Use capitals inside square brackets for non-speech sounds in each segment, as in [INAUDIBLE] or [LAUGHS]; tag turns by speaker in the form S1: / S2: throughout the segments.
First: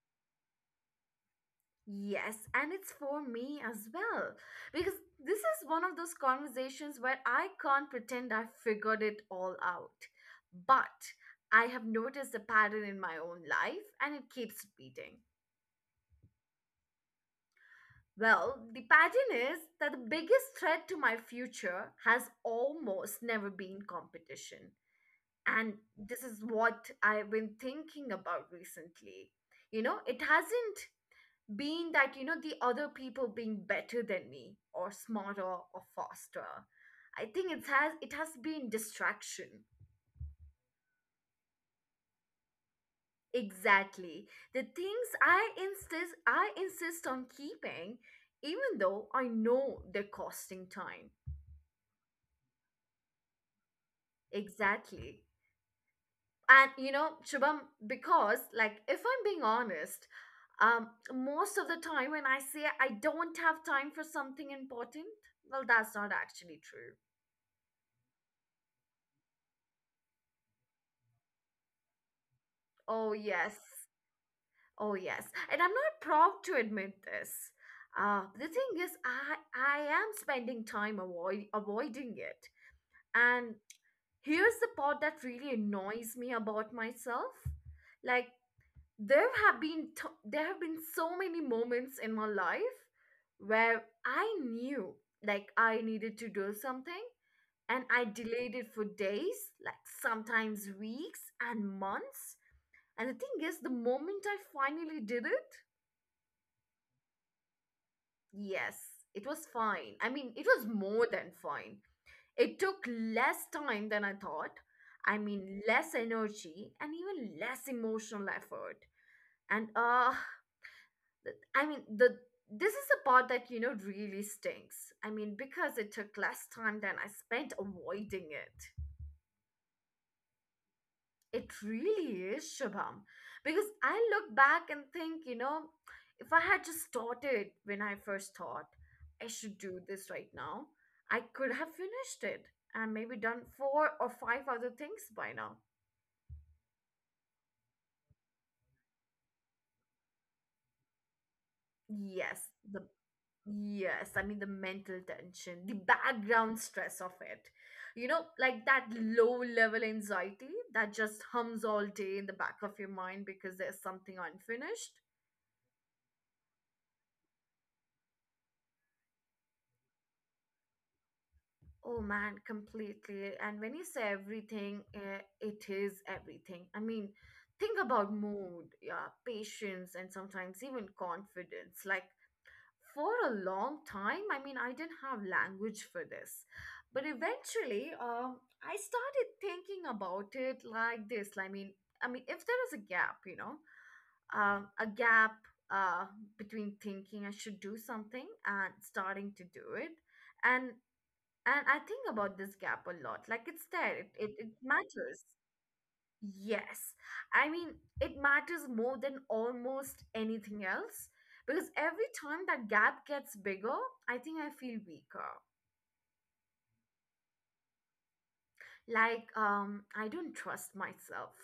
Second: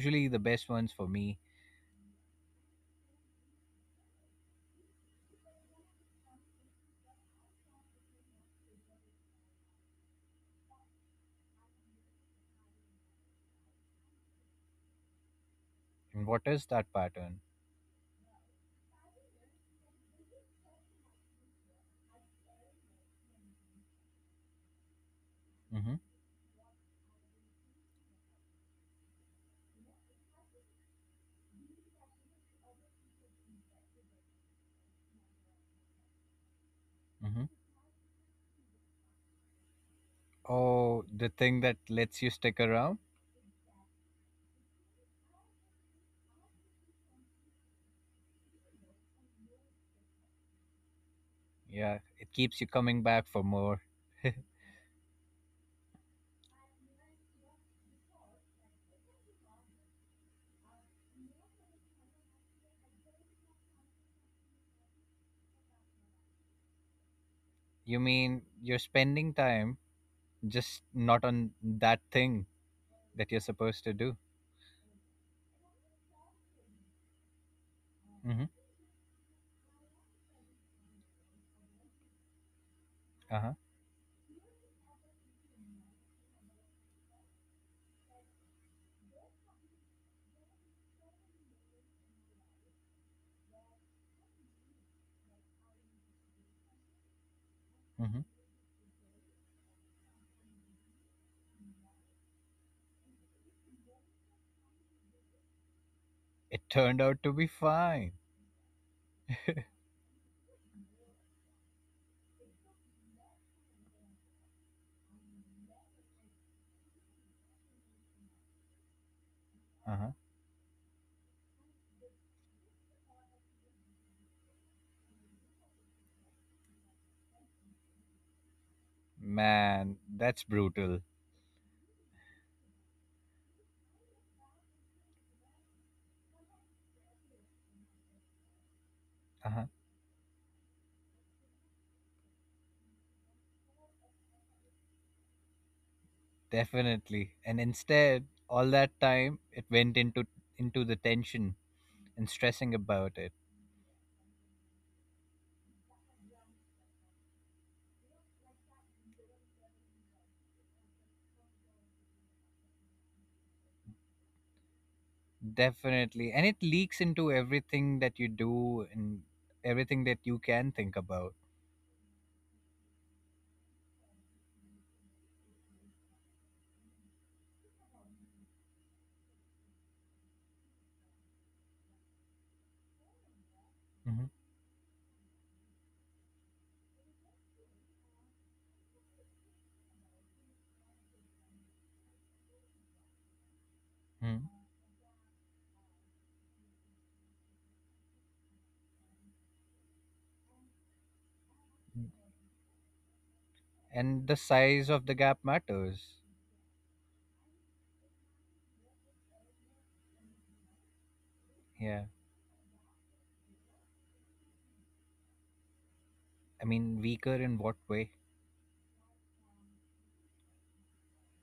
S1: usually the best ones for me.
S2: Yes, and it's for me as well. Because this is one of those conversations where I can't pretend I figured it all out. But I have noticed a pattern in my own life and it keeps repeating.
S1: And what is that pattern?
S2: Well, the pattern is that the biggest threat to my future has almost never been competition. And
S1: hmm
S2: this is what I've been thinking about recently. You know, it hasn't being that, you know, the other people being better than me or smarter or faster. I
S1: hmm
S2: think it has been distraction.
S1: Oh, the thing that lets you stick around?
S2: Exactly. The things I insist on keeping, even though I know they're costing time.
S1: Yeah, it keeps you coming back for more. [LAUGHS]
S2: Exactly. And you know, Shubham, because like, if I'm being honest, um most of the time when I say I don't have time for something important, well, that's not actually true.
S1: You mean you're spending time just not on that thing
S2: Oh,
S1: that you're
S2: yes.
S1: supposed to do?
S2: Oh, yes, and I'm not proud to admit this. The
S1: hmm
S2: thing is, I am spending time avoiding it.
S1: Uh-huh.
S2: And here's the part that really annoys me about myself. Like, there have been so many moments in my life where I knew, like, I needed to do something, and I
S1: hmm
S2: delayed it for days, like sometimes weeks and months. And the thing is, the moment I finally did it,
S1: It turned out to be fine.
S2: yes, it was fine. I mean, it was more than fine. It took less time than I thought. I mean, less energy and even less emotional effort. And
S1: Uh-huh.
S2: th- I mean, the this is the part that really stinks. I mean, because it took less time than I spent avoiding it.
S1: Man, that's brutal.
S2: It really is, Shubham. Because I look back and think, you know, if I had just started when I first thought I should
S1: Uh-huh.
S2: do this right now, I could have finished it and maybe done four or five other things by now.
S1: Definitely. And instead, all that time it went into the tension and
S2: Yes,
S1: stressing
S2: the
S1: about it.
S2: yes, I mean, the mental tension, the background stress of it. You know, like that low level anxiety that just hums all day in the back of your mind because there's something unfinished.
S1: Definitely. And it leaks into everything that you do and everything that you can think about.
S2: Oh man, completely. And when you say everything, it is everything. I mean, think about mood, yeah, patience, and sometimes even confidence. Like, for a long time,
S1: hmm
S2: I mean, I didn't have language for this. But eventually, I started thinking about it like this. I mean, if there is a gap, you know, a gap uh, between thinking I should do something and starting to do it. And and I think about this gap a lot. Like, it's there. It,
S1: And
S2: it
S1: the
S2: it
S1: size of the
S2: matters.
S1: gap matters.
S2: Yes. I mean, it matters more than almost anything else because
S1: Yeah.
S2: every time that gap gets bigger, I think I feel weaker.
S1: I mean, weaker in what way?
S2: Like, I don't trust myself.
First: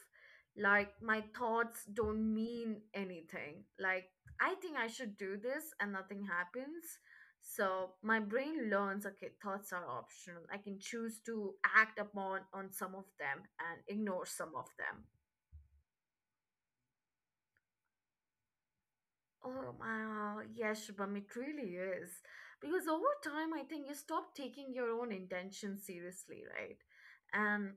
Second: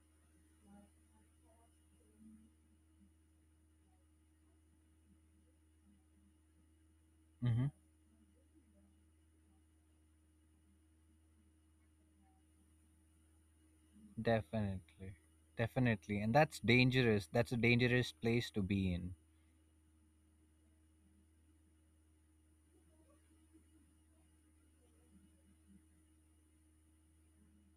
S2: Like, my thoughts don't mean anything. Like, I think I should do this and nothing happens,
S1: hmm
S2: so my brain learns, okay, thoughts are optional. I can choose to act upon on some of them and ignore some of them.
S1: Definitely. Definitely. And that's dangerous. That's a dangerous place to be in.
S2: Oh, my, yes, Shubham, it really is. Because over time, I think you stop taking your own intentions seriously, right? And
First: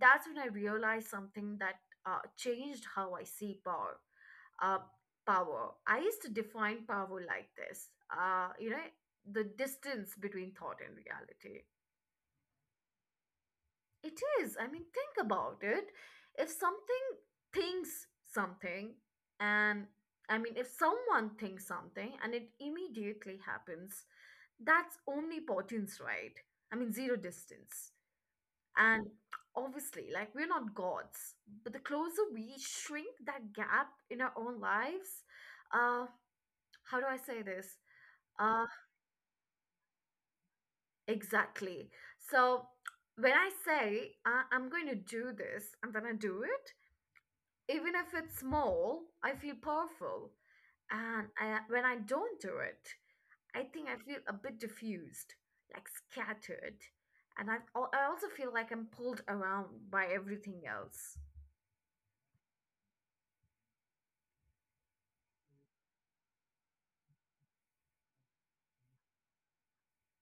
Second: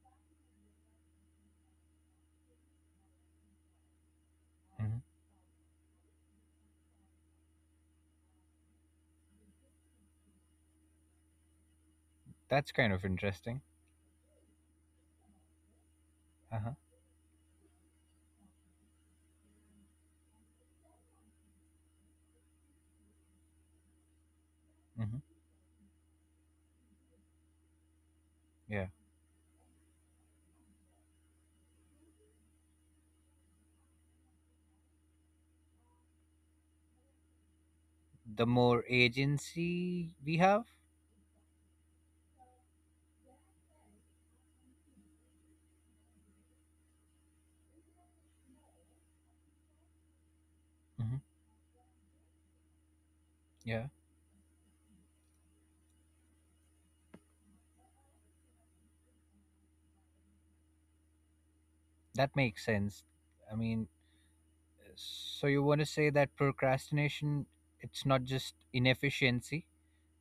S2: that's when I realized something that changed how I see power. Uh,
S1: hmm
S2: power. I used to define power like this, you know, the distance between thought and reality.
S1: That's kind of interesting.
S2: It is. I mean, think about it. If
S1: Uh huh.
S2: something thinks something, and I mean, if someone thinks something and it immediately happens, that's
S1: hmm
S2: omnipotence, right? I mean, zero distance.
S1: Yeah.
S2: And obviously, like, we're not gods, but the closer we shrink that gap in our own lives, uh, how do I say this?
S1: The
S2: Uh,
S1: more agency we have.
S2: exactly. So, when I say, I'm going to do this, I'm going to do it, even if it's small, I feel powerful.
S1: hmm
S2: And when I don't do it, I think
S1: Yeah,
S2: I feel a bit diffused, like scattered. And I also feel like I'm pulled around by everything else.
S1: that makes sense. I mean, so you want to say that procrastination, it's not just inefficiency,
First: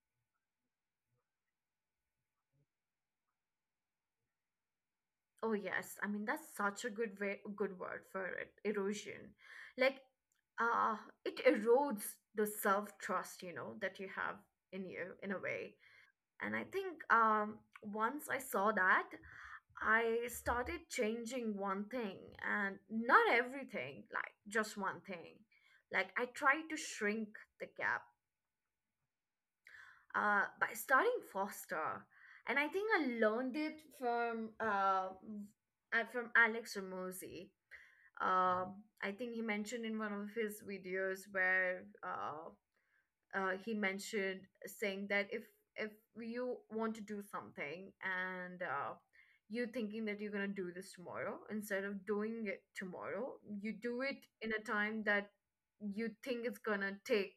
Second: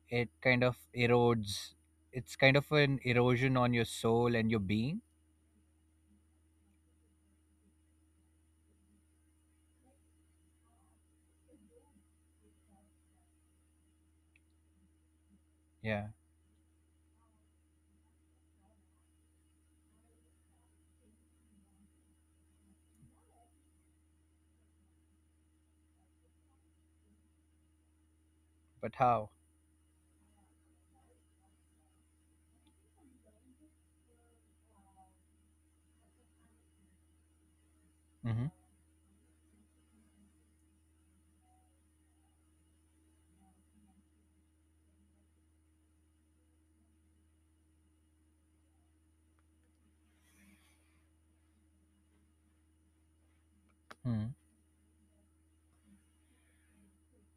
S1: it kind of erodes, it's kind of an erosion on your soul and your being.
S2: Oh yes, I mean, that's such a good word for it, erosion. Like, uh, it erodes the self trust, you know, that you have in you in a way.
S1: Yeah,
S2: And I think, once I saw that, I started changing one thing and not everything, like just one thing. Like, I tried to shrink the gap
S1: but how?
S2: by starting foster. And I think I learned it from Alex Ramosi.
S1: Mm-hmm.
S2: Um, I think he mentioned in one of his videos where he mentioned saying that if you want to do something, and you're thinking that you're gonna do this tomorrow, instead of doing it tomorrow, you do it
S1: Mm-hmm.
S2: in a time that you think it's gonna take.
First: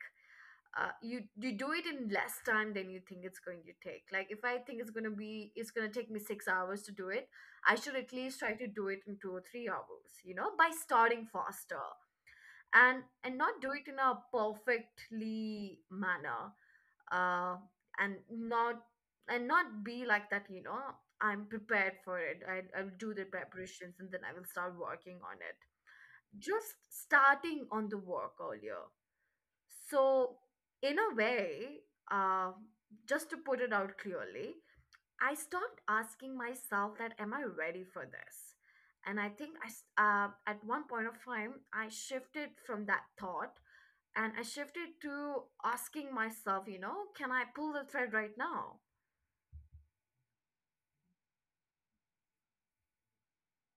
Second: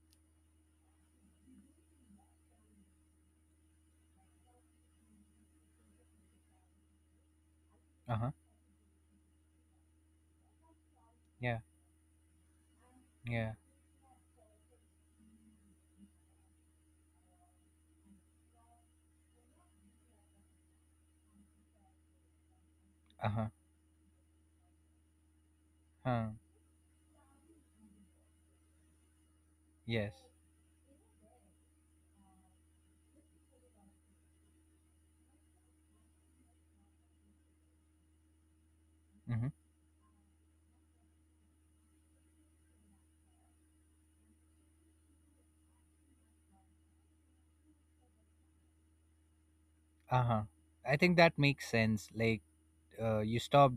S2: You do it in less time than you think it's going to take. Like, if I think it's gonna take me 6 hours to do it, I should at
S1: Uh huh.
S2: least try to do it in 2 or 3 hours. You know, by starting
S1: Yeah,
S2: faster and
S1: yeah.
S2: not do it in a perfectly manner, uh, and not and not be like that, you know, I'm prepared for it. I'll do the
S1: Uh huh.
S2: preparations and then I will start working on it.
S1: Huh.
S2: Just starting on the work earlier.
S1: Yes.
S2: So, in a way, uh, just to put it out clearly, I stopped asking myself that, am I ready for this? And I
S1: Mm-hmm.
S2: think at one point of time I shifted from that thought, and I shifted to asking myself, you know, can I pull the thread right now?
S1: Uh huh. I think that makes sense. Like, you stop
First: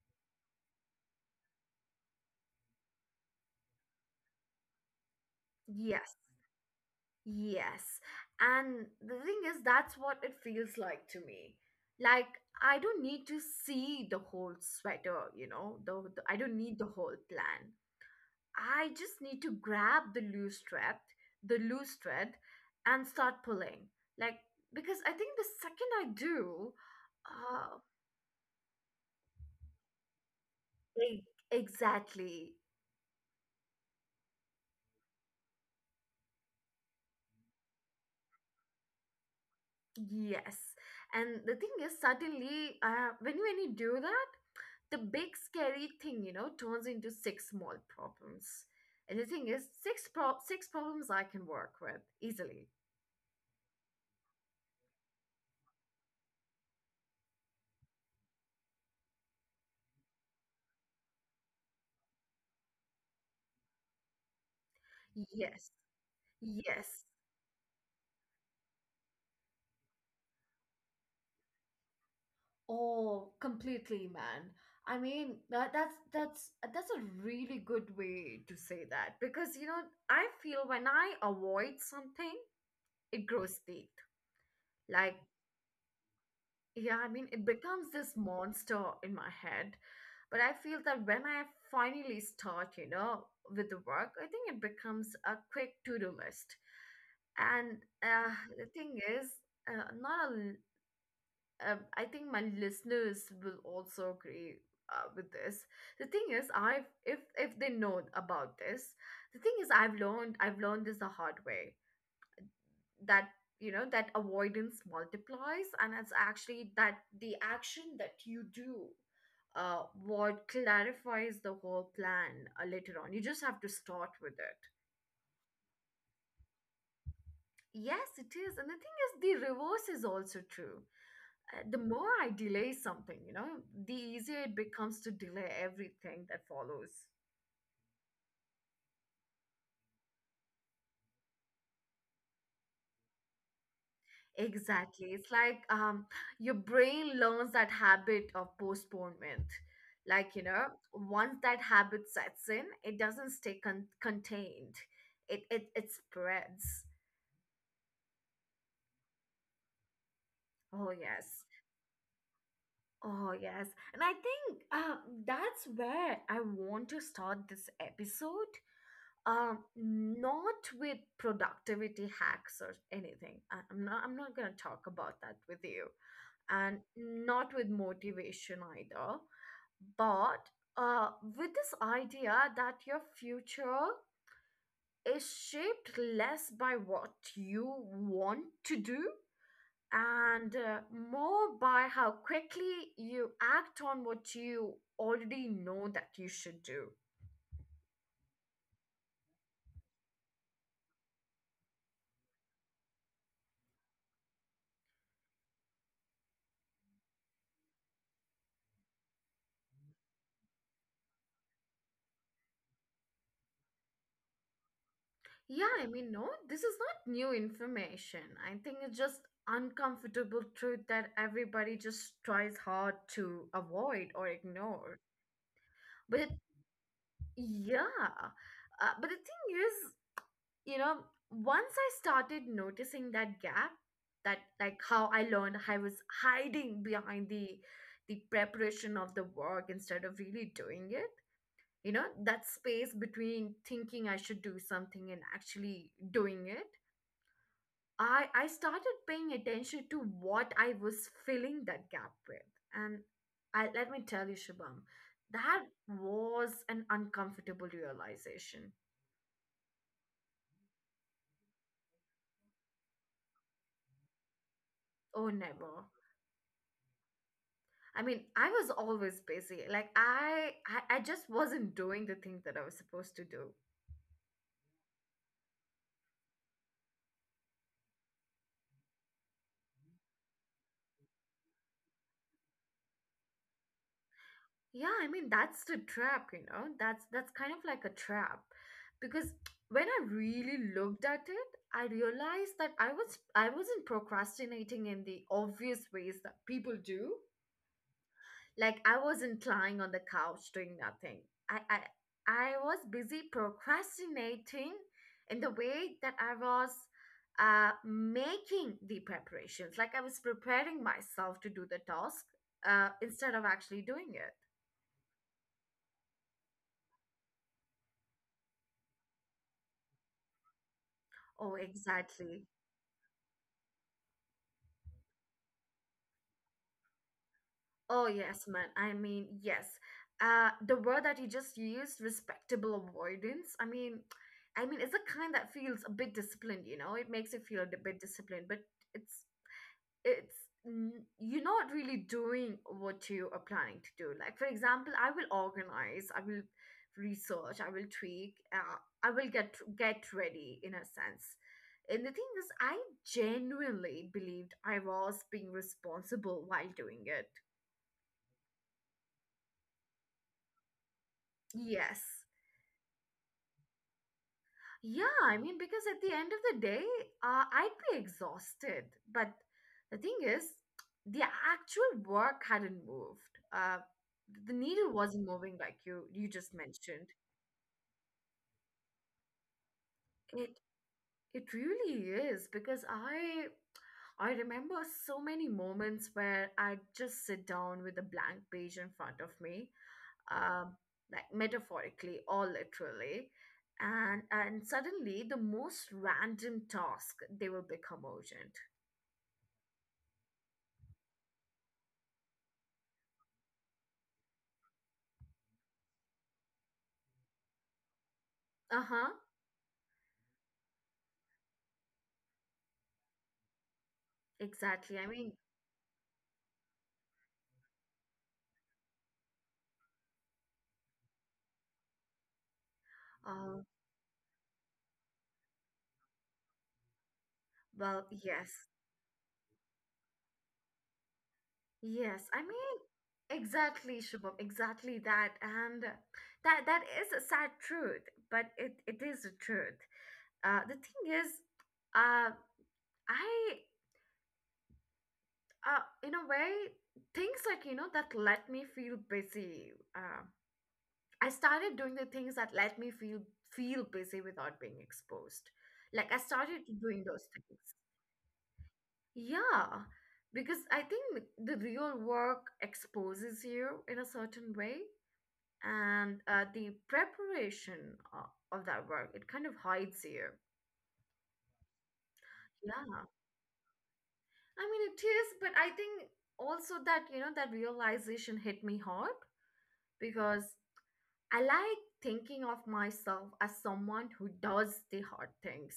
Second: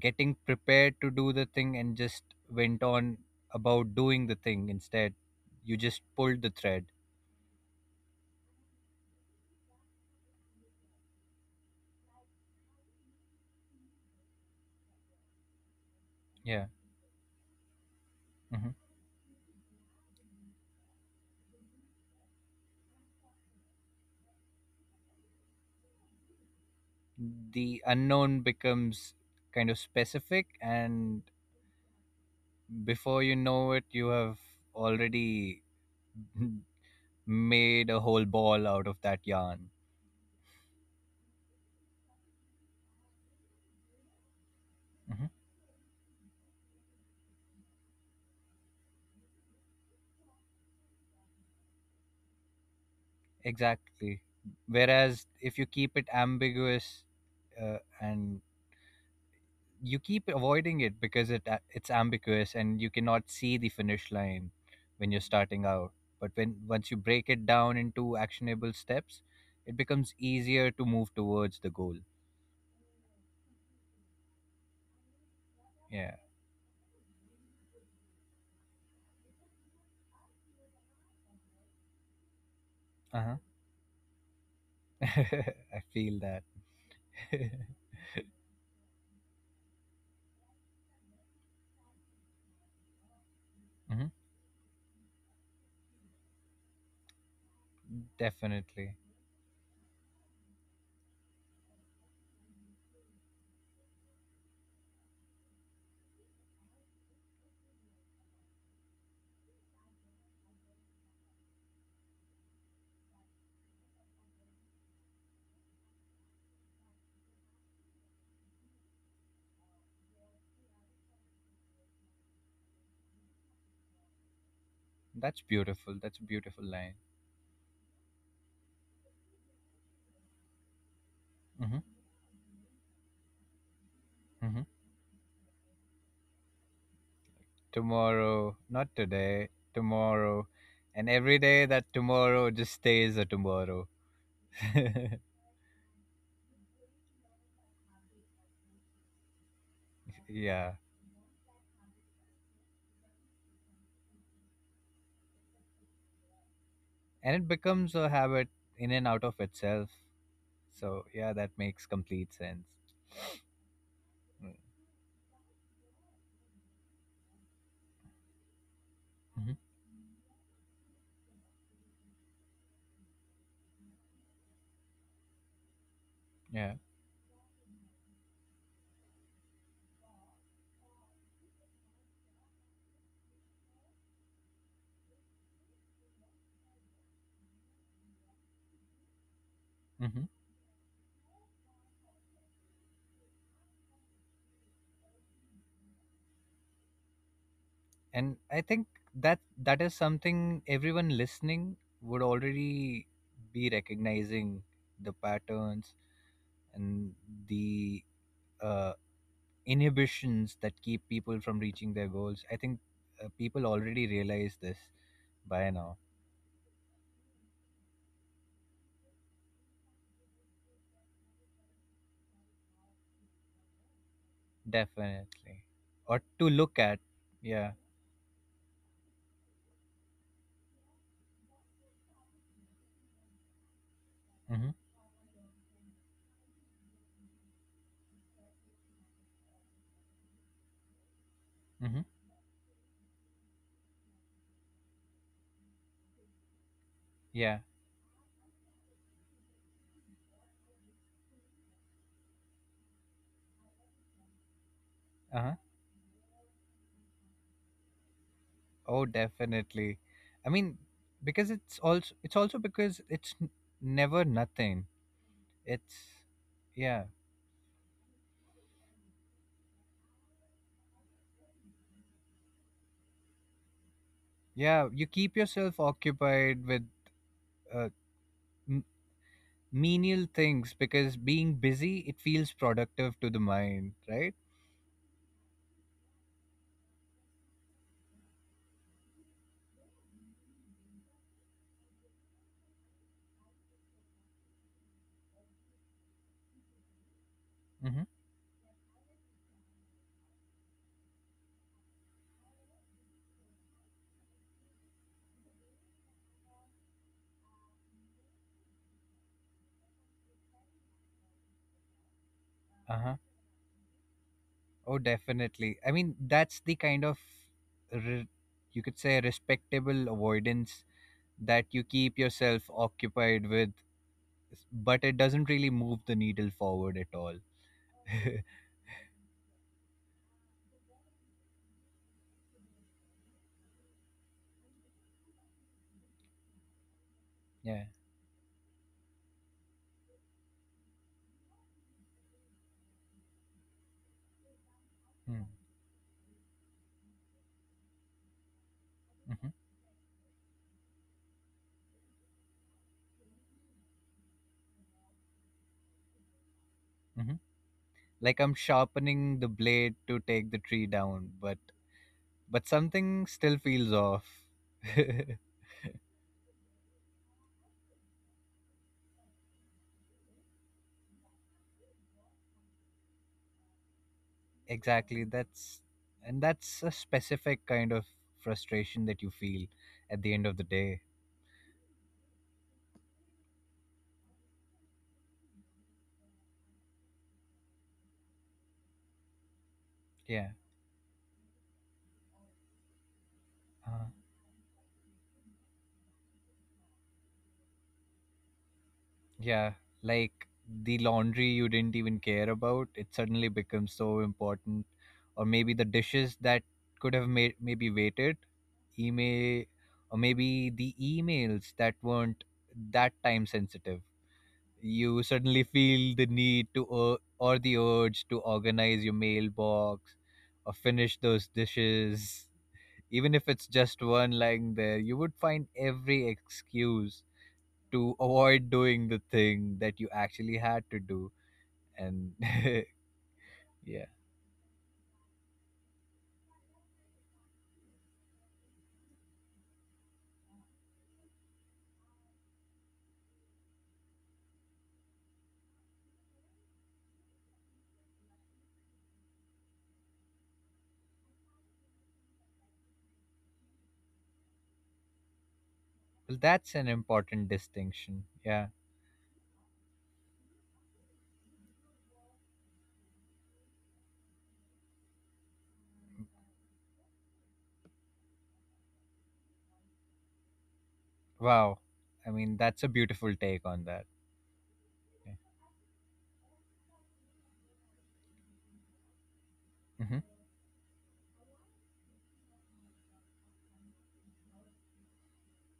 S1: getting prepared to do the thing and just went on about doing the thing instead. You just
S2: Yes,
S1: pulled the thread.
S2: yes. And the thing is, that's what it feels like to me. Like, I don't need to see the whole sweater, you know, I don't
S1: Yeah.
S2: need the whole plan.
S1: hmm
S2: I just need to grab the loose thread, the loose thread, and start pulling. Like, because I think the second I do, uh,
S1: The unknown becomes kind of specific,
S2: e-
S1: and
S2: exactly.
S1: before you know it, you have already [LAUGHS] made a whole ball out of that yarn.
S2: Yes. And the thing is, suddenly, when, you do that, the
S1: hmm
S2: big scary thing, you know, turns into six small problems. And the thing is, six problems I can work with easily.
S1: Exactly. Whereas if you keep it ambiguous and you keep avoiding it because it's ambiguous and you cannot see the finish line when you're starting
S2: Yes.
S1: out, but when once you
S2: Yes.
S1: break it down into actionable steps it becomes easier to move towards the goal.
S2: Oh, completely, man. I mean, that, that's
S1: Yeah.
S2: that's that's a really good way to say that, because you know, I feel when I avoid something, it
S1: Uh-huh.
S2: grows deep. Like,
S1: [LAUGHS] I feel that.
S2: yeah, I mean, it
S1: [LAUGHS]
S2: becomes this monster in my head. But I feel that when I finally start, you know, with the
S1: hmm
S2: work, I think it becomes a quick to do list. And uh, the
S1: Definitely.
S2: thing is, not a, l- I think my listeners will also agree with this. The thing is, I've if they know about this, the thing is, I've learned this the hard way, that you know, that avoidance multiplies, and it's actually that the action that you do, what clarifies the whole plan, later on. You just have to start with it.
S1: That's beautiful, that's a beautiful line.
S2: Yes, it is. And the thing is, the reverse is also true.
S1: hmm
S2: The more I delay something, you know, the easier it
S1: hmm
S2: becomes to delay everything that follows.
S1: Tomorrow, not today, tomorrow. And every day that tomorrow just stays a tomorrow.
S2: Exactly. It's
S1: [LAUGHS]
S2: like, your brain learns that habit of postponement. Like, you know,
S1: Yeah.
S2: once that habit sets in, it doesn't stay contained. It spreads.
S1: And it becomes a habit in and out of itself.
S2: Oh
S1: So yeah,
S2: yes.
S1: that makes complete sense.
S2: Oh yes. And I think that's where I want to start this episode.
S1: Mm-hmm.
S2: Not with productivity hacks or anything. I'm not gonna talk about that with you.
S1: Yeah.
S2: And not with motivation either, but uh, with this idea that your future is shaped less by what you want to do,
S1: Mm-hmm.
S2: and more by how quickly you act on what you already know that you should do.
S1: And I think that that is something everyone listening would already be recognizing: the patterns and the uh, inhibitions that keep people from reaching their goals. I think people already realize this by
S2: Yeah, I
S1: now.
S2: mean, no, this is not new information. I think it's just uncomfortable truth that everybody just tries hard to avoid or ignore.
S1: Definitely.
S2: But
S1: Or
S2: it
S1: to look at. Yeah.
S2: Yeah. But the thing is, you know, once I started noticing that gap, that
S1: Mm-hmm.
S2: like how I learned I was hiding behind the preparation of the work instead of really doing it, you
S1: Mm-hmm.
S2: know, that space between thinking I should do something and actually doing it,
S1: Yeah.
S2: I started paying attention to what I was filling that gap with. And I let me tell you, Shubham,
S1: Uh-huh.
S2: that was an uncomfortable realization.
S1: Oh, definitely. I mean, because it's also because never nothing.
S2: Oh, never.
S1: It's, yeah,
S2: I mean, I was always busy. Like I just wasn't doing the thing that I was supposed to do.
S1: yeah. You keep yourself occupied with uh, m- menial things because being busy it feels productive to the mind, right?
S2: Yeah, I mean, that's the trap, you know. That's kind of like a trap, because when I really looked at it, I realized that I wasn't procrastinating in the obvious ways that people do.
S1: Mm-hmm.
S2: Like I wasn't lying on the couch doing nothing. I I I was busy procrastinating in the way that I was making the preparations. Like I was preparing myself to do the task
S1: Uh huh.
S2: instead of actually doing it.
S1: Oh, definitely. I mean, that's the kind of re- you could say respectable avoidance
S2: Oh,
S1: that you keep
S2: exactly.
S1: yourself occupied with, but it doesn't really move the needle forward at all.
S2: Oh, yes,
S1: [LAUGHS]
S2: man. I mean, yes. The word that you just used, respectable avoidance. I mean, it's a kind that feels a bit disciplined, you know? It makes you feel a
S1: Yeah.
S2: bit disciplined, but it's it's you're not really doing what you are planning to do. Like, for example, I will
S1: Mm.
S2: organize, I will research, I will tweak, I will
S1: Mhm.
S2: get ready in a sense. And the thing is, I genuinely believed I was being responsible while doing it.
S1: Mhm. Like I'm sharpening the blade to take the tree down,
S2: Yes.
S1: but something still feels off.
S2: Yeah,
S1: [LAUGHS]
S2: I mean, because at the end of the day, I'd be exhausted. But the thing is, the actual work hadn't moved. Uh, the needle
S1: Exactly.
S2: wasn't moving, like you just
S1: That's a
S2: mentioned.
S1: specific kind of frustration that you feel at the end of
S2: It
S1: the day.
S2: it really is, because I remember so many moments where I'd just sit down with a blank page in front of me,
S1: Yeah.
S2: um, like metaphorically or literally,
S1: Uh,
S2: and suddenly the most random task they will become urgent.
S1: yeah. Like the laundry you didn't even care about, it suddenly becomes so important. Or maybe the dishes that could have made maybe waited,
S2: Uh-huh,
S1: email or maybe the emails that weren't that time sensitive.
S2: exactly. I
S1: You
S2: mean,
S1: suddenly feel the need to or the urge to organize your mailbox or finish those dishes. Even if it's
S2: uh,
S1: just one lying there, you would find every excuse
S2: well,
S1: to
S2: yes,
S1: avoid doing the thing that you actually had to do.
S2: yes.
S1: And
S2: I
S1: [LAUGHS]
S2: mean, exactly,
S1: yeah.
S2: Shubham, exactly that. And that is a sad truth, but it is a truth. The thing is, uh, I, in a way, things like, you know, that let me feel busy. I started doing the things that let me feel busy without being exposed. Like I
S1: Well,
S2: started
S1: that's an
S2: doing those
S1: important
S2: things.
S1: distinction, yeah.
S2: Yeah, because I think the real work exposes you in a certain way, and the preparation of that work, it kind of hides you.
S1: Wow, I mean, that's a
S2: Yeah,
S1: beautiful take on that.
S2: I mean, it is,
S1: Yeah.
S2: but I think also that, you know, that realization hit me hard
S1: Mhm.
S2: because I like thinking of myself as someone who does the hard things.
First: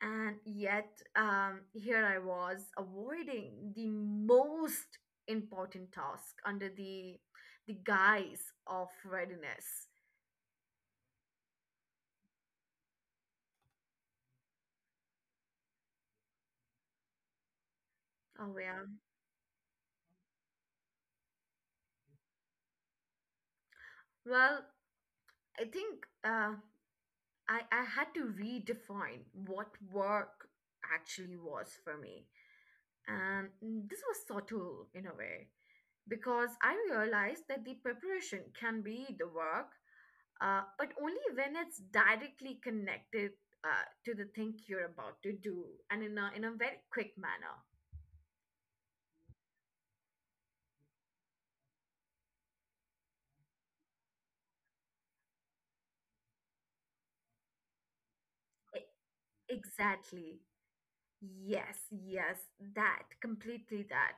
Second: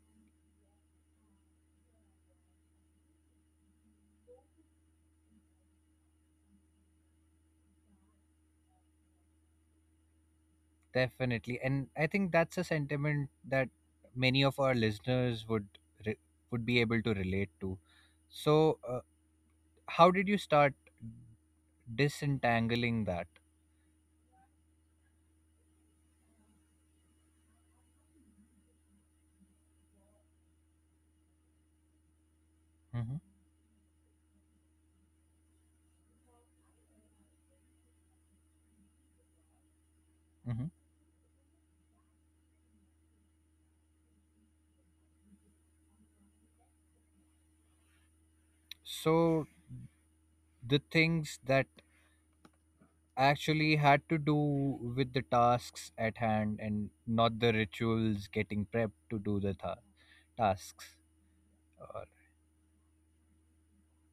S2: And yet, here I was avoiding the most important task under the guise of readiness.
S1: Definitely, and I think that's a sentiment that many of our listeners would re- would be able to relate to.
S2: Oh
S1: So,
S2: yeah.
S1: how did you start disentangling that?
S2: Well, I think I had to redefine what work actually was for me,
S1: hmm
S2: and this was subtle in a way because I realized that the preparation can be the work,
S1: hmm
S2: but only when it's directly connected to the thing you're about to do, and in a very quick manner.
S1: So the things that actually had to do with the tasks at hand and not the rituals getting
S2: E-
S1: prepped to do the
S2: exactly.
S1: tasks.
S2: Yes,
S1: Or,
S2: yes, that, completely that.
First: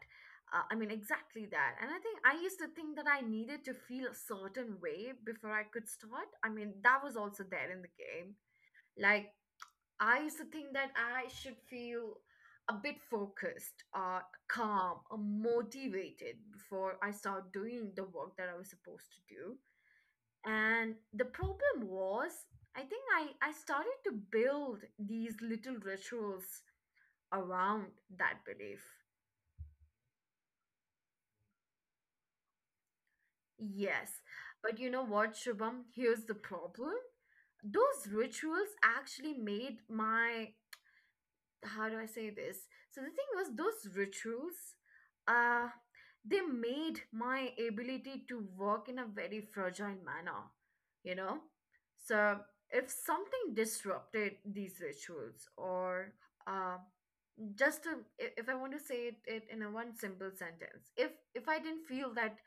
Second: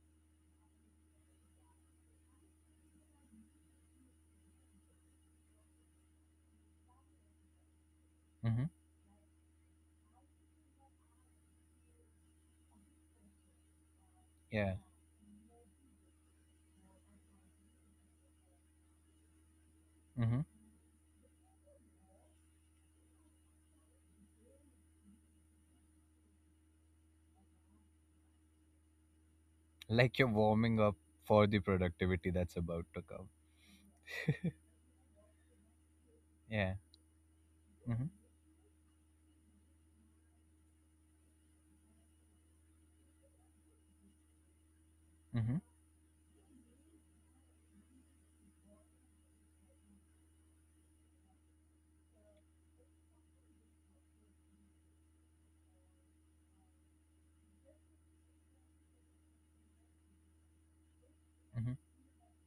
S2: I mean, exactly that. And I think I used to think that I needed to feel a certain way before I could start. I mean, that was also there in the game.
S1: hmm
S2: Like, I used to think that I should feel a bit focused,
S1: yeah.
S2: calm, motivated before I start doing the work that I was supposed to do.
S1: hmm
S2: And the problem was, I think I started to build these little rituals around that belief.
S1: Like you're warming up for the productivity that's about to come.
S2: Yes. But you know what, Shubham? Here's the
S1: Yeah.
S2: problem:
S1: Mm-hmm.
S2: those rituals actually made my, how do I say this? So the thing was, those rituals,
S1: Mm-hmm,
S2: uh, they made my ability to work in a very fragile manner, you know? So if something disrupted these rituals, or uh, just to, if I want to say it, it in a one simple sentence, if I
S1: mm-hmm,
S2: didn't feel that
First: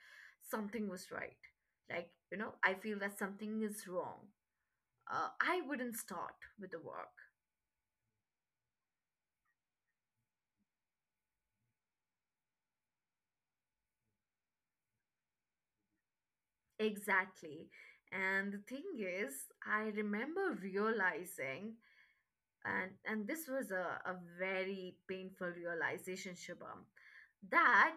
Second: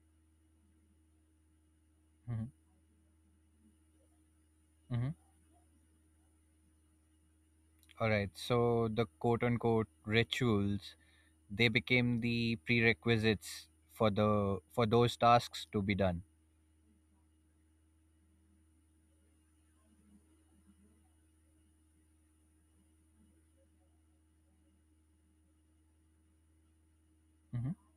S2: something was right, like, you
S1: mm-hmm,
S2: know, I feel that something is wrong,
S1: mm-hmm.
S2: I wouldn't start with the work.
S1: All right. So the quote unquote rituals, they became the prerequisites for those tasks to be done.
S2: Exactly. And the thing is, I remember realizing, and this was a very painful realization, Shubham,
S1: Mm-hmm.
S2: that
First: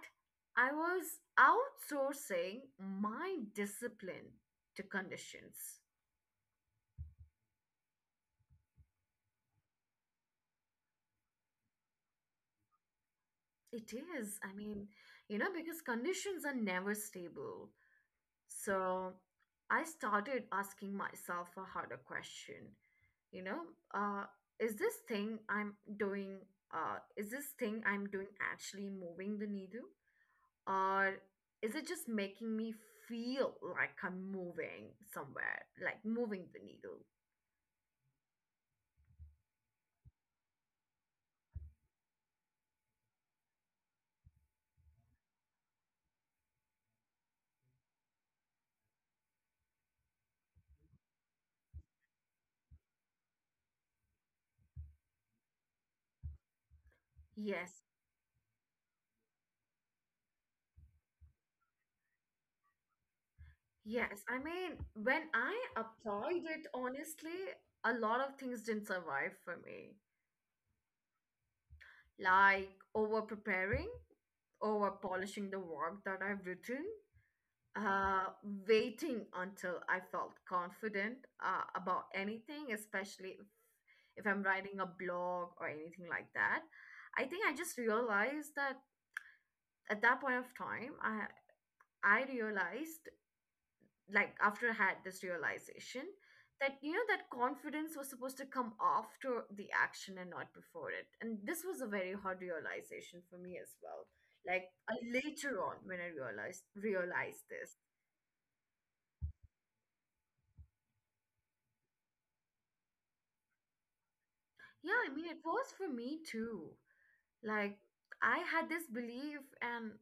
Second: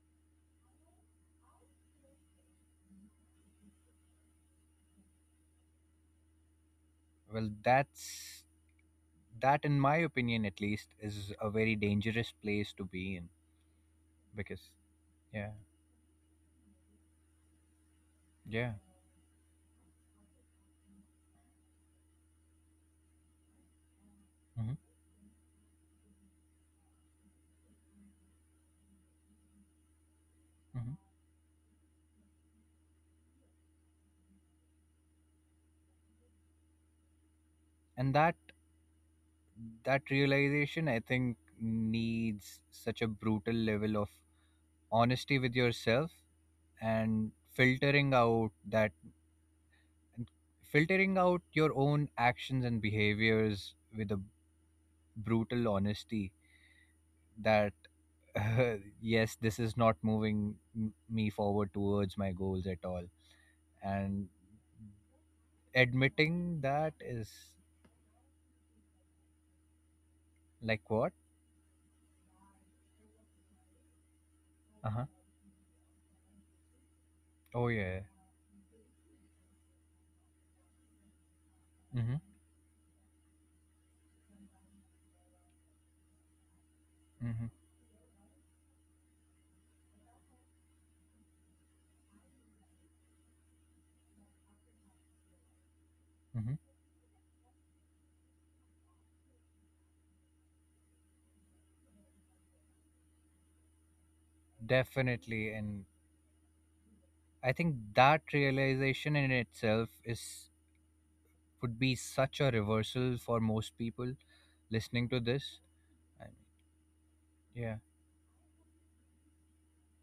S2: I was outsourcing my discipline to conditions.
S1: Well, that's in my opinion, at least, is a very dangerous place to be in
S2: It is, I
S1: because
S2: mean, you know,
S1: yeah,
S2: because conditions are never stable.
S1: yeah,
S2: So I started asking myself a harder question. You know, uh, is
S1: mm-hmm,
S2: this thing i'm doing is this thing I'm doing actually moving the needle,
S1: mm-hmm.
S2: or is it just making me feel like I'm moving somewhere, like moving the needle?
S1: And that that realization, I think, needs such a brutal level of honesty with yourself and filtering out that And filtering out your own actions and behaviors with a brutal honesty, that
S2: Yes,
S1: [LAUGHS] yes, this is not moving me forward towards my goals at all,
S2: yes,
S1: and
S2: I mean, when I applied
S1: admitting
S2: it
S1: that is
S2: honestly, a lot of things didn't survive for me.
S1: like what.
S2: Like, over preparing, over
S1: Uh-huh.
S2: polishing the work that I've written,
S1: Oh yeah.
S2: uh, waiting until I felt confident about
S1: Mm-hmm,
S2: anything, especially if I'm writing a blog or anything like that. I
S1: mm-hmm,
S2: think I just realized that at that point of time, I realized, like after I had this realization,
S1: mm-hmm.
S2: that, you know, that confidence was supposed to come after the action and not before it, and this was a very hard realization for me as well. Like,
S1: Definitely.
S2: later on
S1: And
S2: when I realized
S1: I think
S2: this.
S1: that realization in itself is would be such a reversal for most people
S2: Yeah,
S1: listening
S2: I
S1: to
S2: mean, it
S1: this.
S2: was for me
S1: I mean,
S2: too.
S1: yeah.
S2: Like, I had this belief, and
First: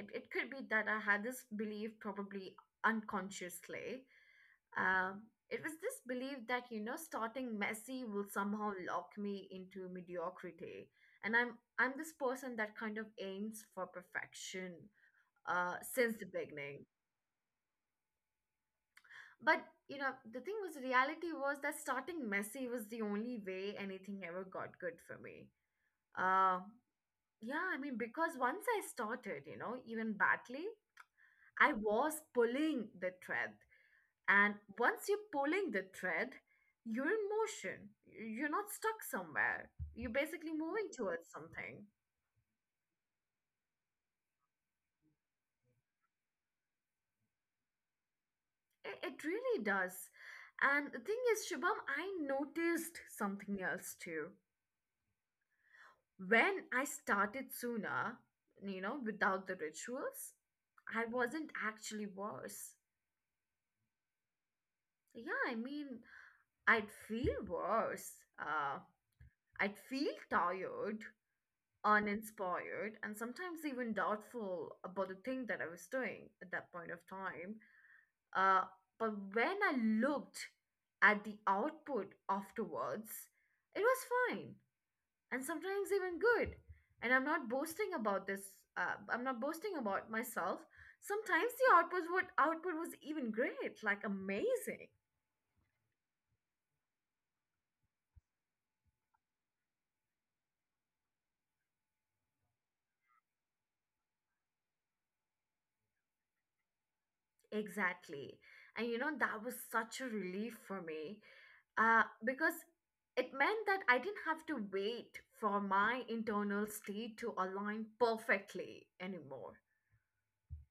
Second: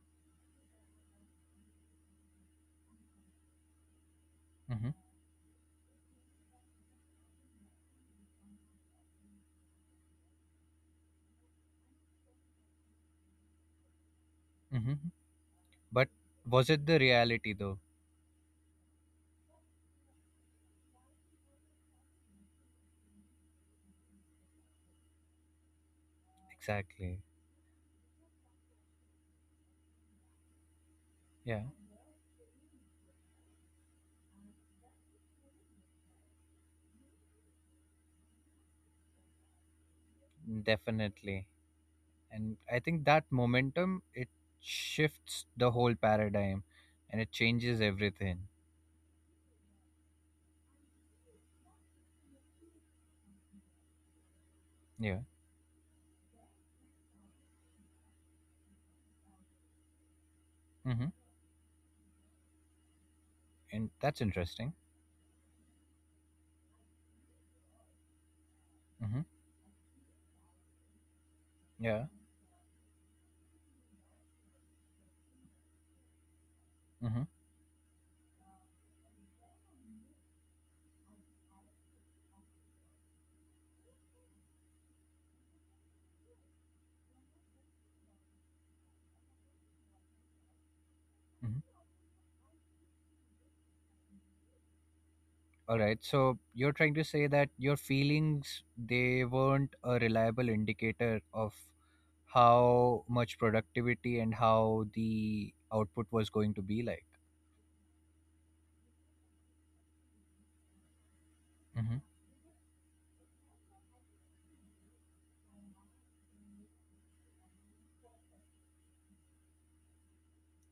S2: it could be that I had this belief probably unconsciously,
S1: Mm-hmm,
S2: um, it was this belief that, you know, starting messy will somehow lock me into mediocrity, and I'm this person that kind of aims for perfection,
S1: mm-hmm. But
S2: since the
S1: was
S2: beginning.
S1: it the reality though?
S2: But, you know, the thing was, reality was that starting messy was the only way anything ever got good for me. Uh.
S1: Exactly.
S2: Yeah, I mean, because once I started, you know, even badly,
S1: Yeah.
S2: I was pulling the thread. And once you're pulling the thread, you're in motion. You're not stuck somewhere. You're basically moving towards
S1: Definitely.
S2: something.
S1: And I think that momentum, it shifts the whole paradigm and it changes everything.
S2: It really does. And the thing is, Shubham, I noticed something else too.
S1: Yeah.
S2: When I started sooner, you know, without the rituals,
S1: Mm-hmm.
S2: I wasn't actually worse.
S1: And that's interesting.
S2: Yeah, I mean, I'd feel worse. Uh,
S1: Mm-hmm.
S2: I'd feel tired,
S1: Yeah.
S2: uninspired, and sometimes even doubtful about the thing that I was doing at that point of
S1: Mm-hmm.
S2: time. Uh, but when I looked at the output afterwards, it was fine, and sometimes even good. And I'm not boasting about this. I'm not boasting about myself. Sometimes
S1: Mm-hmm.
S2: the output, what output was even great, like amazing.
S1: All right. So you're trying to say that your feelings, they weren't a reliable indicator of how much productivity and how the output was going to be like.
S2: Exactly. And you know, that was such a relief for me,
S1: Mm-hmm.
S2: because it meant that I didn't have to wait for my internal state to align perfectly anymore.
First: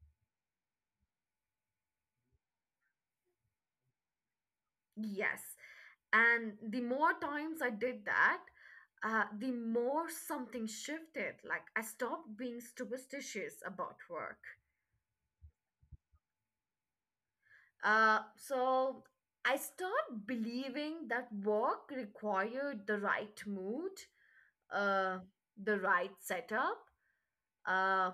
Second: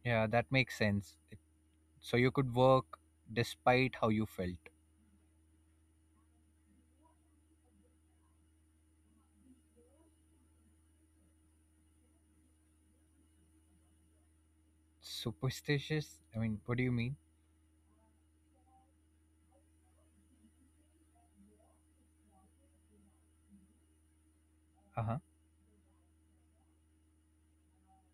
S1: Yeah, that makes sense. So you could work despite how you felt.
S2: Yes. And the more times I did that, the more something shifted. Like, I stopped being superstitious about work.
S1: Superstitious? I mean, what do you mean?
S2: So I stopped believing that work required the right mood,
S1: Uh huh.
S2: uh, the right setup, uh,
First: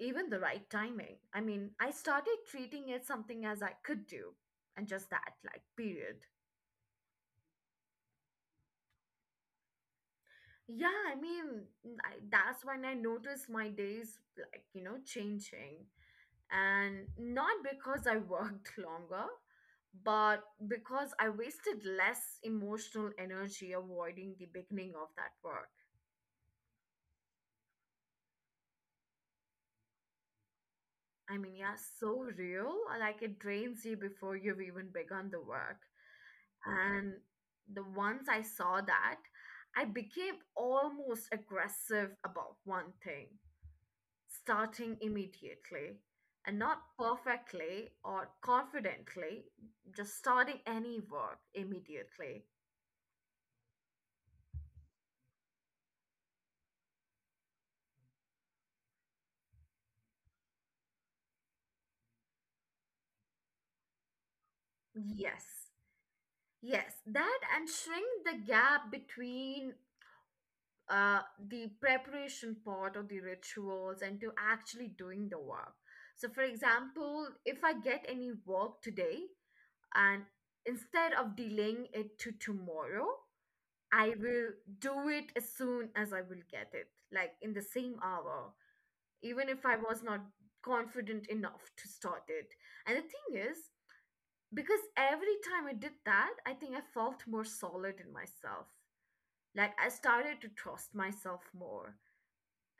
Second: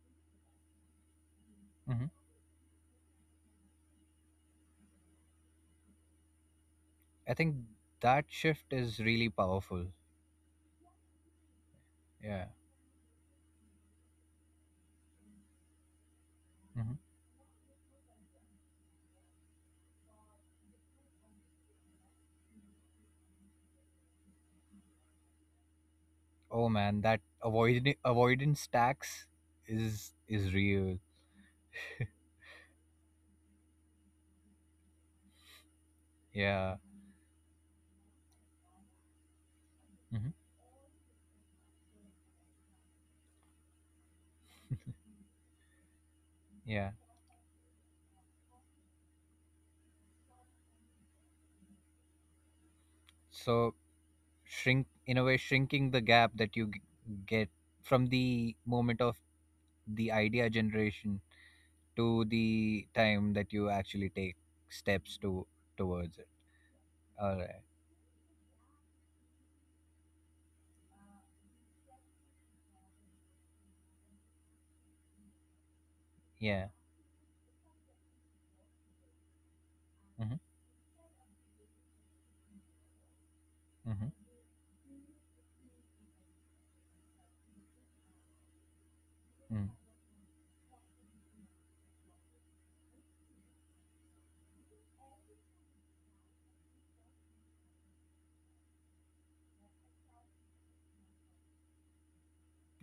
S2: even the right timing. I mean, I
S1: hmm
S2: started treating it something as I could do, and just that, like, period.
S1: I think that shift is really powerful.
S2: Yeah, I mean,
S1: Yeah.
S2: that's when I noticed my days, like, you know, changing.
S1: hmm
S2: And not because I worked [LAUGHS] longer, but because I wasted less emotional energy avoiding the beginning of that work.
S1: Oh man, that avoidance tax is real.
S2: I mean, yeah, so real. Like, it drains you before you've even begun the work.
S1: Yeah.
S2: And the once I saw that, I
S1: hmm
S2: became almost aggressive about one thing: starting immediately, and not
S1: Yeah.
S2: perfectly or confidently, just starting any work immediately.
S1: So, shrink, in a way, shrinking the gap that you get from the moment of the idea generation to the time that you actually take steps to
S2: Yes,
S1: towards it.
S2: yes,
S1: All
S2: that,
S1: right.
S2: and shrink the gap between, uh, the preparation part of the rituals and to actually doing the work. So, for
S1: Yeah.
S2: example, if I get any work today, and
S1: Mm-hmm.
S2: instead of delaying it to tomorrow,
S1: Mm-hmm.
S2: I will do it as soon as I will get it, like in the same hour, even if
S1: Mm.
S2: I was not confident enough to start it. And the thing is, because every time I did that, I think I felt more solid in myself, like I started to trust myself more,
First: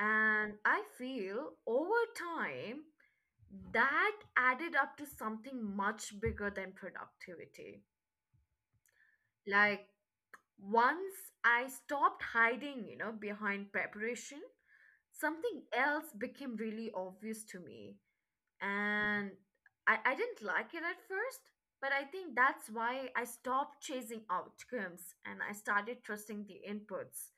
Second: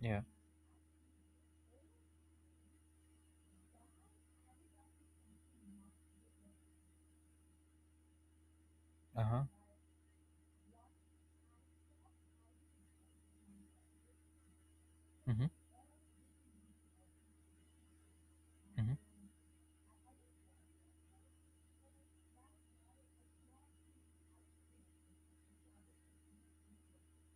S1: Yeah.
S2: I feel over time that added up to something much bigger than productivity.
S1: Uh-huh.
S2: Like, once I stopped hiding, you know, behind preparation,
S1: Mm-hmm.
S2: something else became really obvious to me.
S1: Mm-hmm.
S2: And I didn't like it at first, but I think that's why I stopped chasing outcomes and I started trusting the inputs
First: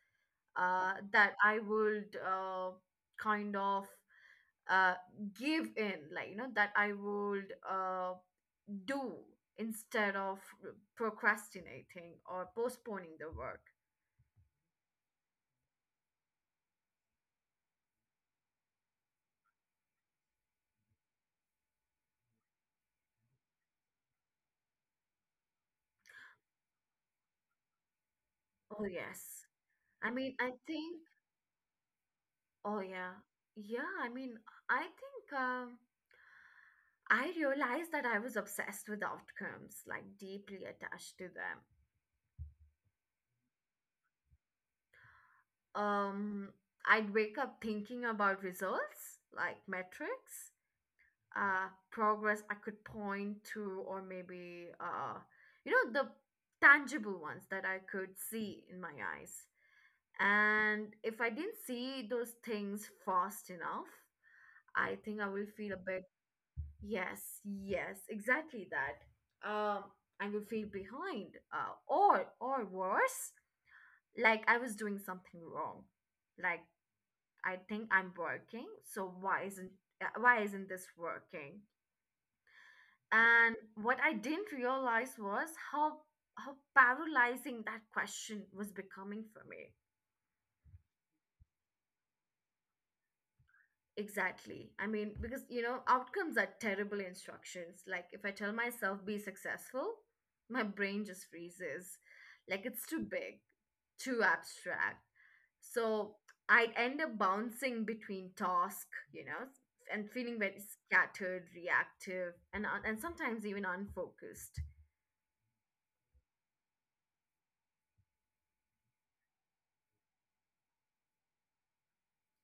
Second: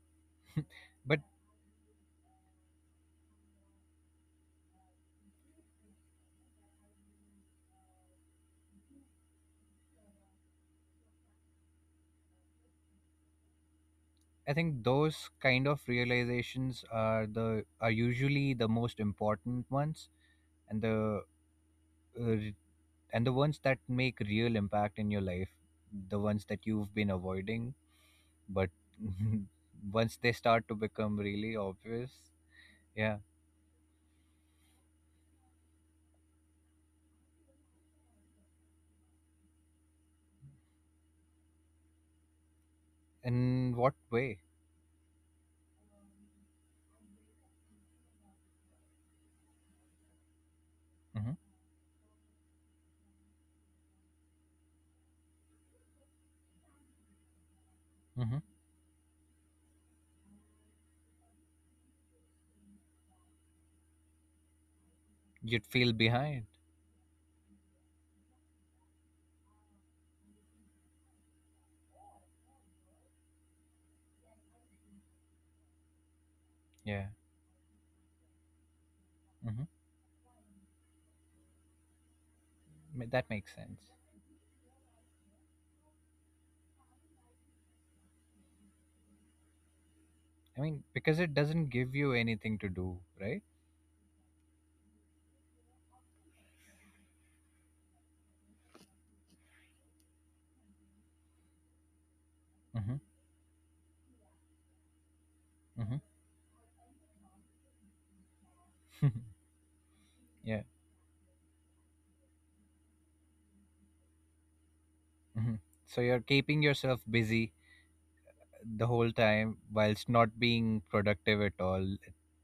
S1: But
S2: that I would, kind of, uh, give in, like, you know, that I would, do instead of procrastinating or postponing the work.
S1: I think those kind of realizations are the are usually the most important ones, and the uh, and the ones that make real impact in your life, the ones that you've been avoiding, but
S2: Oh, yes.
S1: [LAUGHS]
S2: I
S1: once they
S2: mean, I
S1: start to
S2: think,
S1: become really obvious,
S2: oh yeah.
S1: yeah.
S2: Yeah, I mean, I think I realized that I was obsessed with outcomes, like deeply attached to them.
S1: In what way?
S2: Um, I'd wake up thinking about results, like metrics,
S1: Mm-hmm.
S2: progress I could point to, or maybe, you know, the tangible ones that I could
S1: Mm-hmm.
S2: see in my eyes. And if I didn't see those things fast enough, I think I will
S1: You'd
S2: feel a
S1: feel
S2: bit.
S1: behind.
S2: Yes, yes, exactly that. Um, I would feel behind, or worse, like I was doing something wrong. Like,
S1: Yeah.
S2: I think I'm working, so why isn't, why isn't this working?
S1: Mm-hmm. That makes
S2: And
S1: sense.
S2: what I didn't realize was how paralyzing that question was becoming for me.
S1: I mean, because it doesn't give you anything to do, right?
S2: Exactly. I mean, because, you know, outcomes are terrible instructions. Like, if I tell myself be successful, my brain just freezes. Like, it's
S1: Mm-hmm.
S2: too big, too abstract.
S1: Mm-hmm.
S2: So I'd end up bouncing between task, you know, and feeling very
S1: [LAUGHS] Yeah.
S2: scattered, reactive, and sometimes even unfocused.
S1: Mm-hmm. So you're keeping yourself busy the whole time whilst not being productive at all,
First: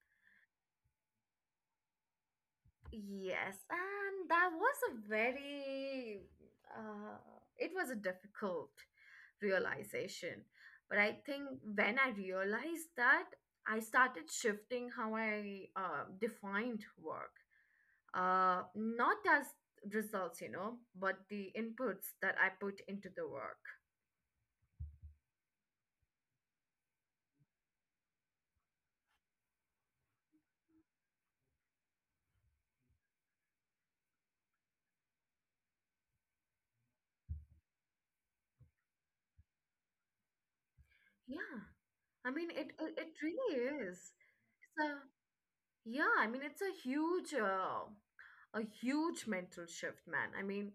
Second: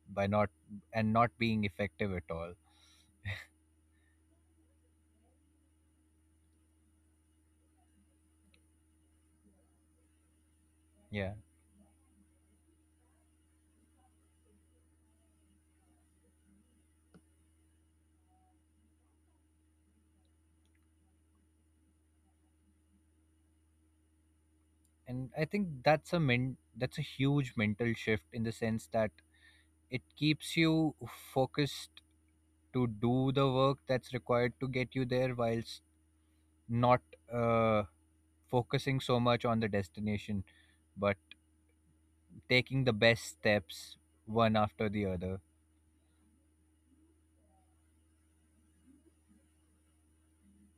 S1: by not and not being effective at all.
S2: Yes, and that was a very, uh, it was a difficult realization. But I
S1: Yeah.
S2: think when I realized that, I started shifting how I defined work. Not as results, you know, but the inputs that I put into the work.
S1: And I think that's a that's a huge mental shift in the sense that it keeps you focused to do the work that's required to get you there whilst not uh, focusing so much on the destination, but
S2: Yeah, I mean, it,
S1: taking the
S2: it, it
S1: best
S2: really
S1: steps
S2: is.
S1: one
S2: It's
S1: after
S2: a,
S1: the other.
S2: yeah, I mean, it's a huge mental shift, man. I mean,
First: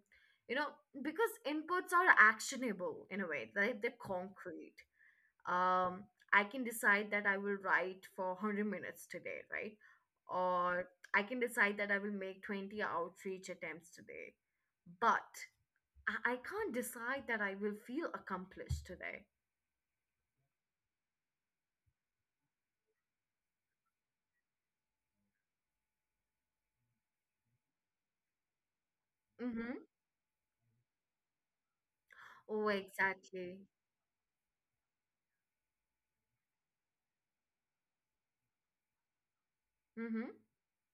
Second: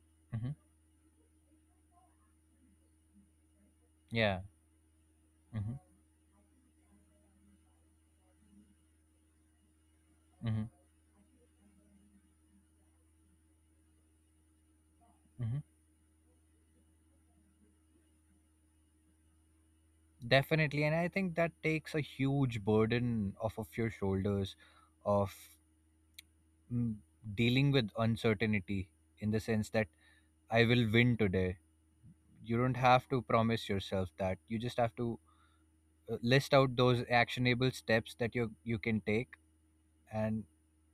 S2: you know, because inputs are actionable in a way, right? They're
S1: Yeah.
S2: concrete.
S1: Mm-hmm.
S2: Um, I can decide that I will write for 100 minutes today, right?
S1: Mm-hmm.
S2: Or I can decide that I will make 20 outreach attempts today. But
S1: Mm-hmm.
S2: I can't decide that I will feel accomplished today.
S1: Definitely. And I think that takes a huge burden off of your shoulders of mm, dealing with uncertainty in the sense
S2: Mm-hmm.
S1: that I will win today. You
S2: Oh,
S1: don't have to
S2: exactly.
S1: promise yourself that. You just have to list out those actionable steps that you can take,
S2: Mm-hmm.
S1: and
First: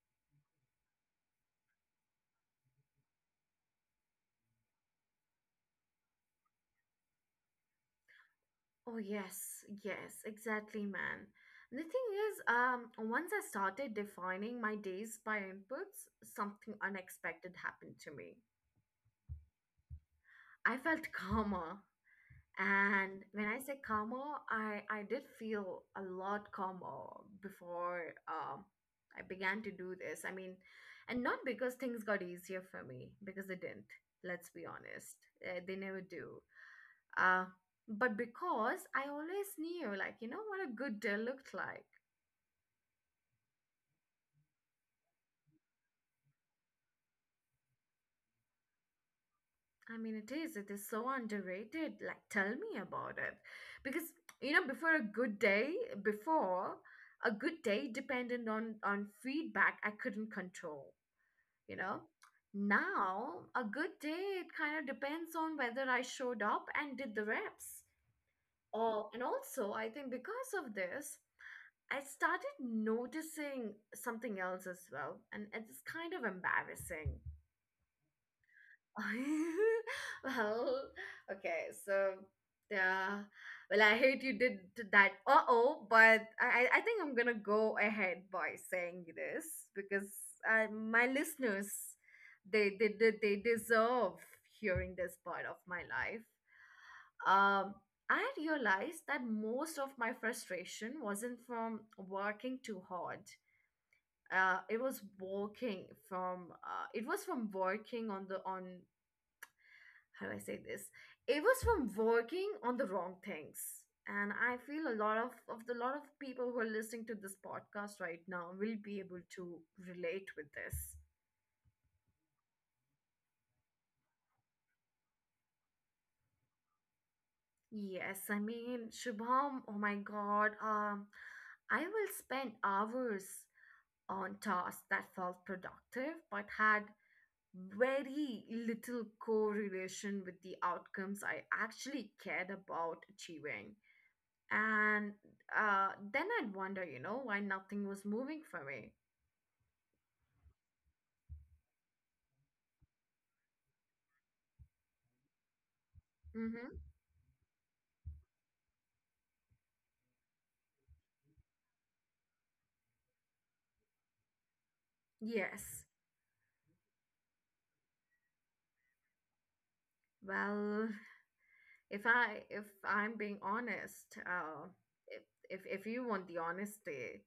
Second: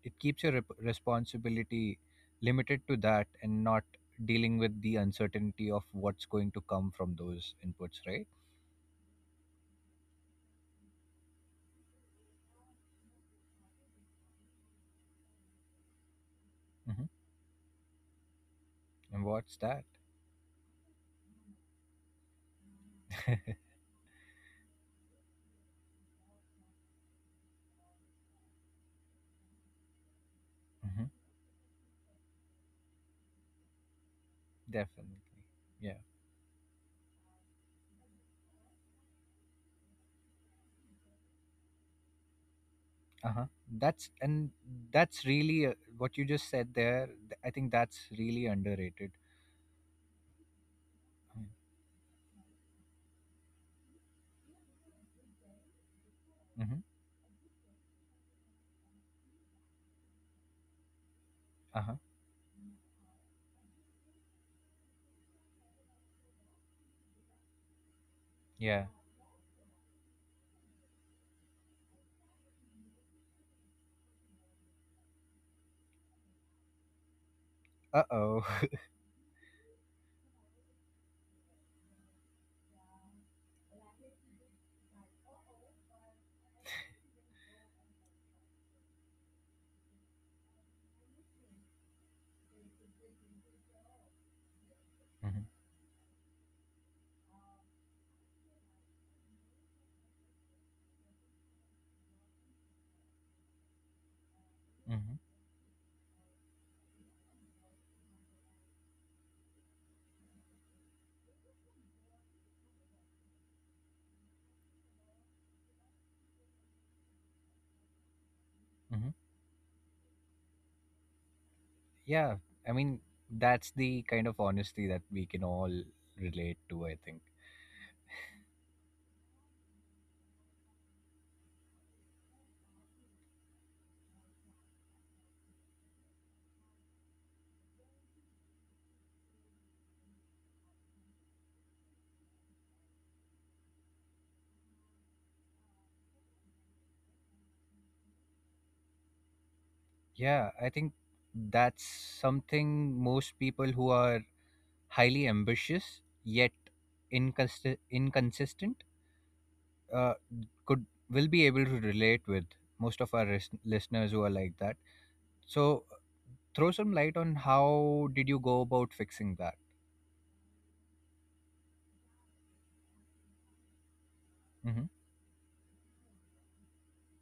S1: it keeps your responsibility limited to that and not dealing with the uncertainty of what's going to come from those inputs, right?
S2: Oh yes, yes, exactly, man. And the thing is, once I started defining my days by inputs, something
S1: Mm-hmm.
S2: unexpected happened to me.
S1: And what's that?
S2: I felt [LAUGHS] calmer. And when I say
S1: [LAUGHS]
S2: calmer, I did feel a lot calmer before um, I began to do this. I mean,
S1: Mhm.
S2: and not because things got easier for me, because they didn't. Let's be honest,
S1: Definitely.
S2: they never
S1: Yeah.
S2: do. Uh, but because I always knew, like, you know, what a good deal looked like.
S1: Uh-huh. That's and that's really what you just said there. I think that's really underrated.
S2: I mean, it is so
S1: Mm-hmm.
S2: underrated. Like, tell me about it. Because, you know, before
S1: Mm-hmm.
S2: a good day depended on feedback I couldn't control, you
S1: Uh-huh.
S2: know? Now, a good day, it kind of depends on whether I showed up and did the reps.
S1: Yeah.
S2: Or, and also, I think because of this, I started noticing something else as well, and it's kind of embarrassing.
S1: Uh-oh. [LAUGHS]
S2: [LAUGHS] well, okay, so yeah. Well, I hate you did that. Uh oh, but I think I'm gonna go ahead by saying this because my listeners, they they they deserve hearing this part
S1: Mhm.
S2: of my life. Um, I realized that most of my frustration wasn't from working too hard. Uh, it was
S1: Mhm.
S2: working from uh, it was from working on the on, how do I say this? It was from working on the wrong things. And I feel a lot of the lot of people who are listening to this podcast right now will be
S1: Mhm.
S2: able to relate with this.
S1: Yeah. I mean, that's the kind of honesty that we can all relate to, I think.
S2: Yes, I mean Shubham, oh my god, I will spend hours on tasks that felt productive but had very little correlation with the outcomes I actually cared about achieving. And then I'd wonder, you know, why nothing was moving for me.
S1: Yeah, I think that's something most people who are highly ambitious yet
S2: Mm-hmm.
S1: inconsistent uh, could will be able to relate with. Most of our listeners who are like that.
S2: Yes.
S1: So throw some light on how did you go about fixing that?
S2: Well, if I'm being honest,
S1: hmm
S2: if if you want the honesty,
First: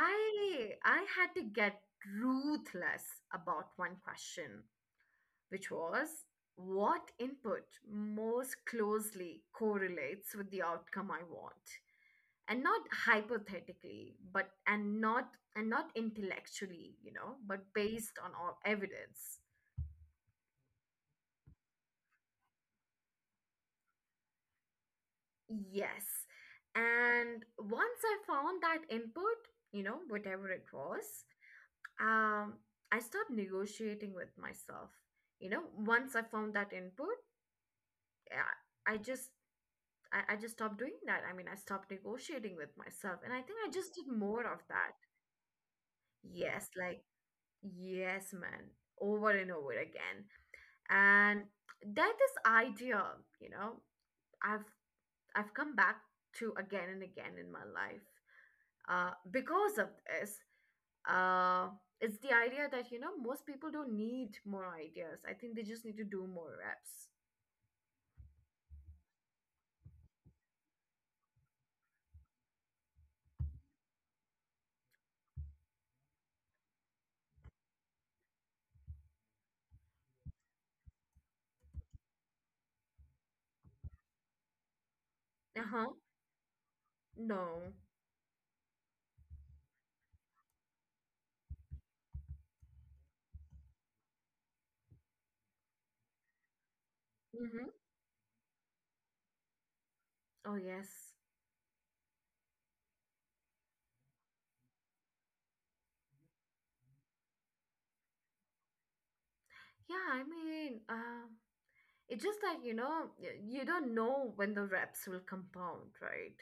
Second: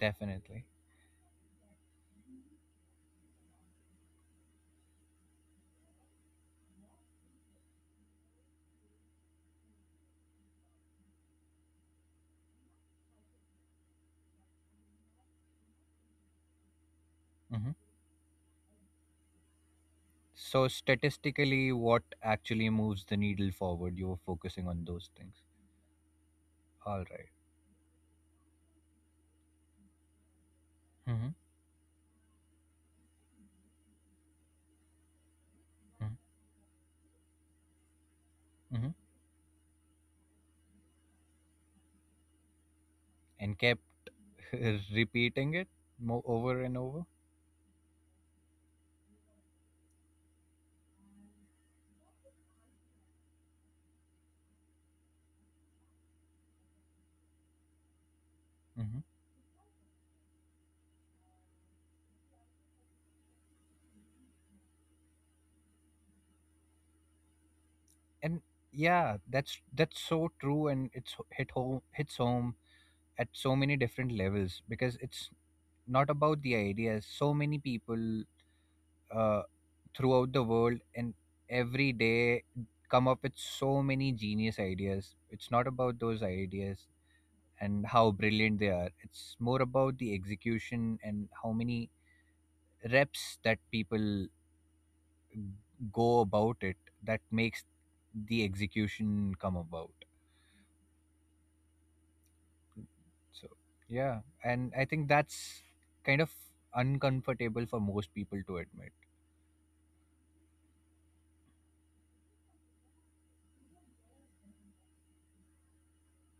S1: Definitely.
S2: I had to get ruthless about one question, which was what input most closely correlates with the outcome I want. And not hypothetically but and not intellectually, you know, but
S1: hmm
S2: based on all evidence.
S1: So statistically, what actually moves the needle forward? You were focusing on those things.
S2: Yes,
S1: All right.
S2: and once I found that input, you know, whatever it was,
S1: Mm-hmm.
S2: um I stopped negotiating with myself. You know, once I found that input,
S1: Mm-hmm.
S2: I just, I just stopped doing that. I mean, I stopped negotiating with myself, and I
S1: And
S2: think I
S1: kept
S2: just did more of
S1: [LAUGHS]
S2: that.
S1: repeating it over
S2: Yes,
S1: and
S2: like,
S1: over.
S2: yes, man, over and over again. And that this idea, you know, i've I've come back to again and again in my life,
S1: hmm
S2: because of this. uh, it's the idea that, you know, most people don't need more ideas, I think they just need to do more reps.
S1: And yeah, that's so true, and it's hits home at so many different levels because it's not about the ideas. So many people uh, throughout the world and every day come up with so many genius ideas. It's not
S2: Uh-huh.
S1: about those ideas
S2: No.
S1: and how brilliant they are, it's more about the execution and how many reps that people go about it that makes
S2: Mm-hmm.
S1: the execution come about.
S2: Oh yes.
S1: So, yeah, and I think that's kind of uncomfortable for most people to admit.
S2: Yeah, I mean, it's just like, you know, you don't know when the reps will compound, right?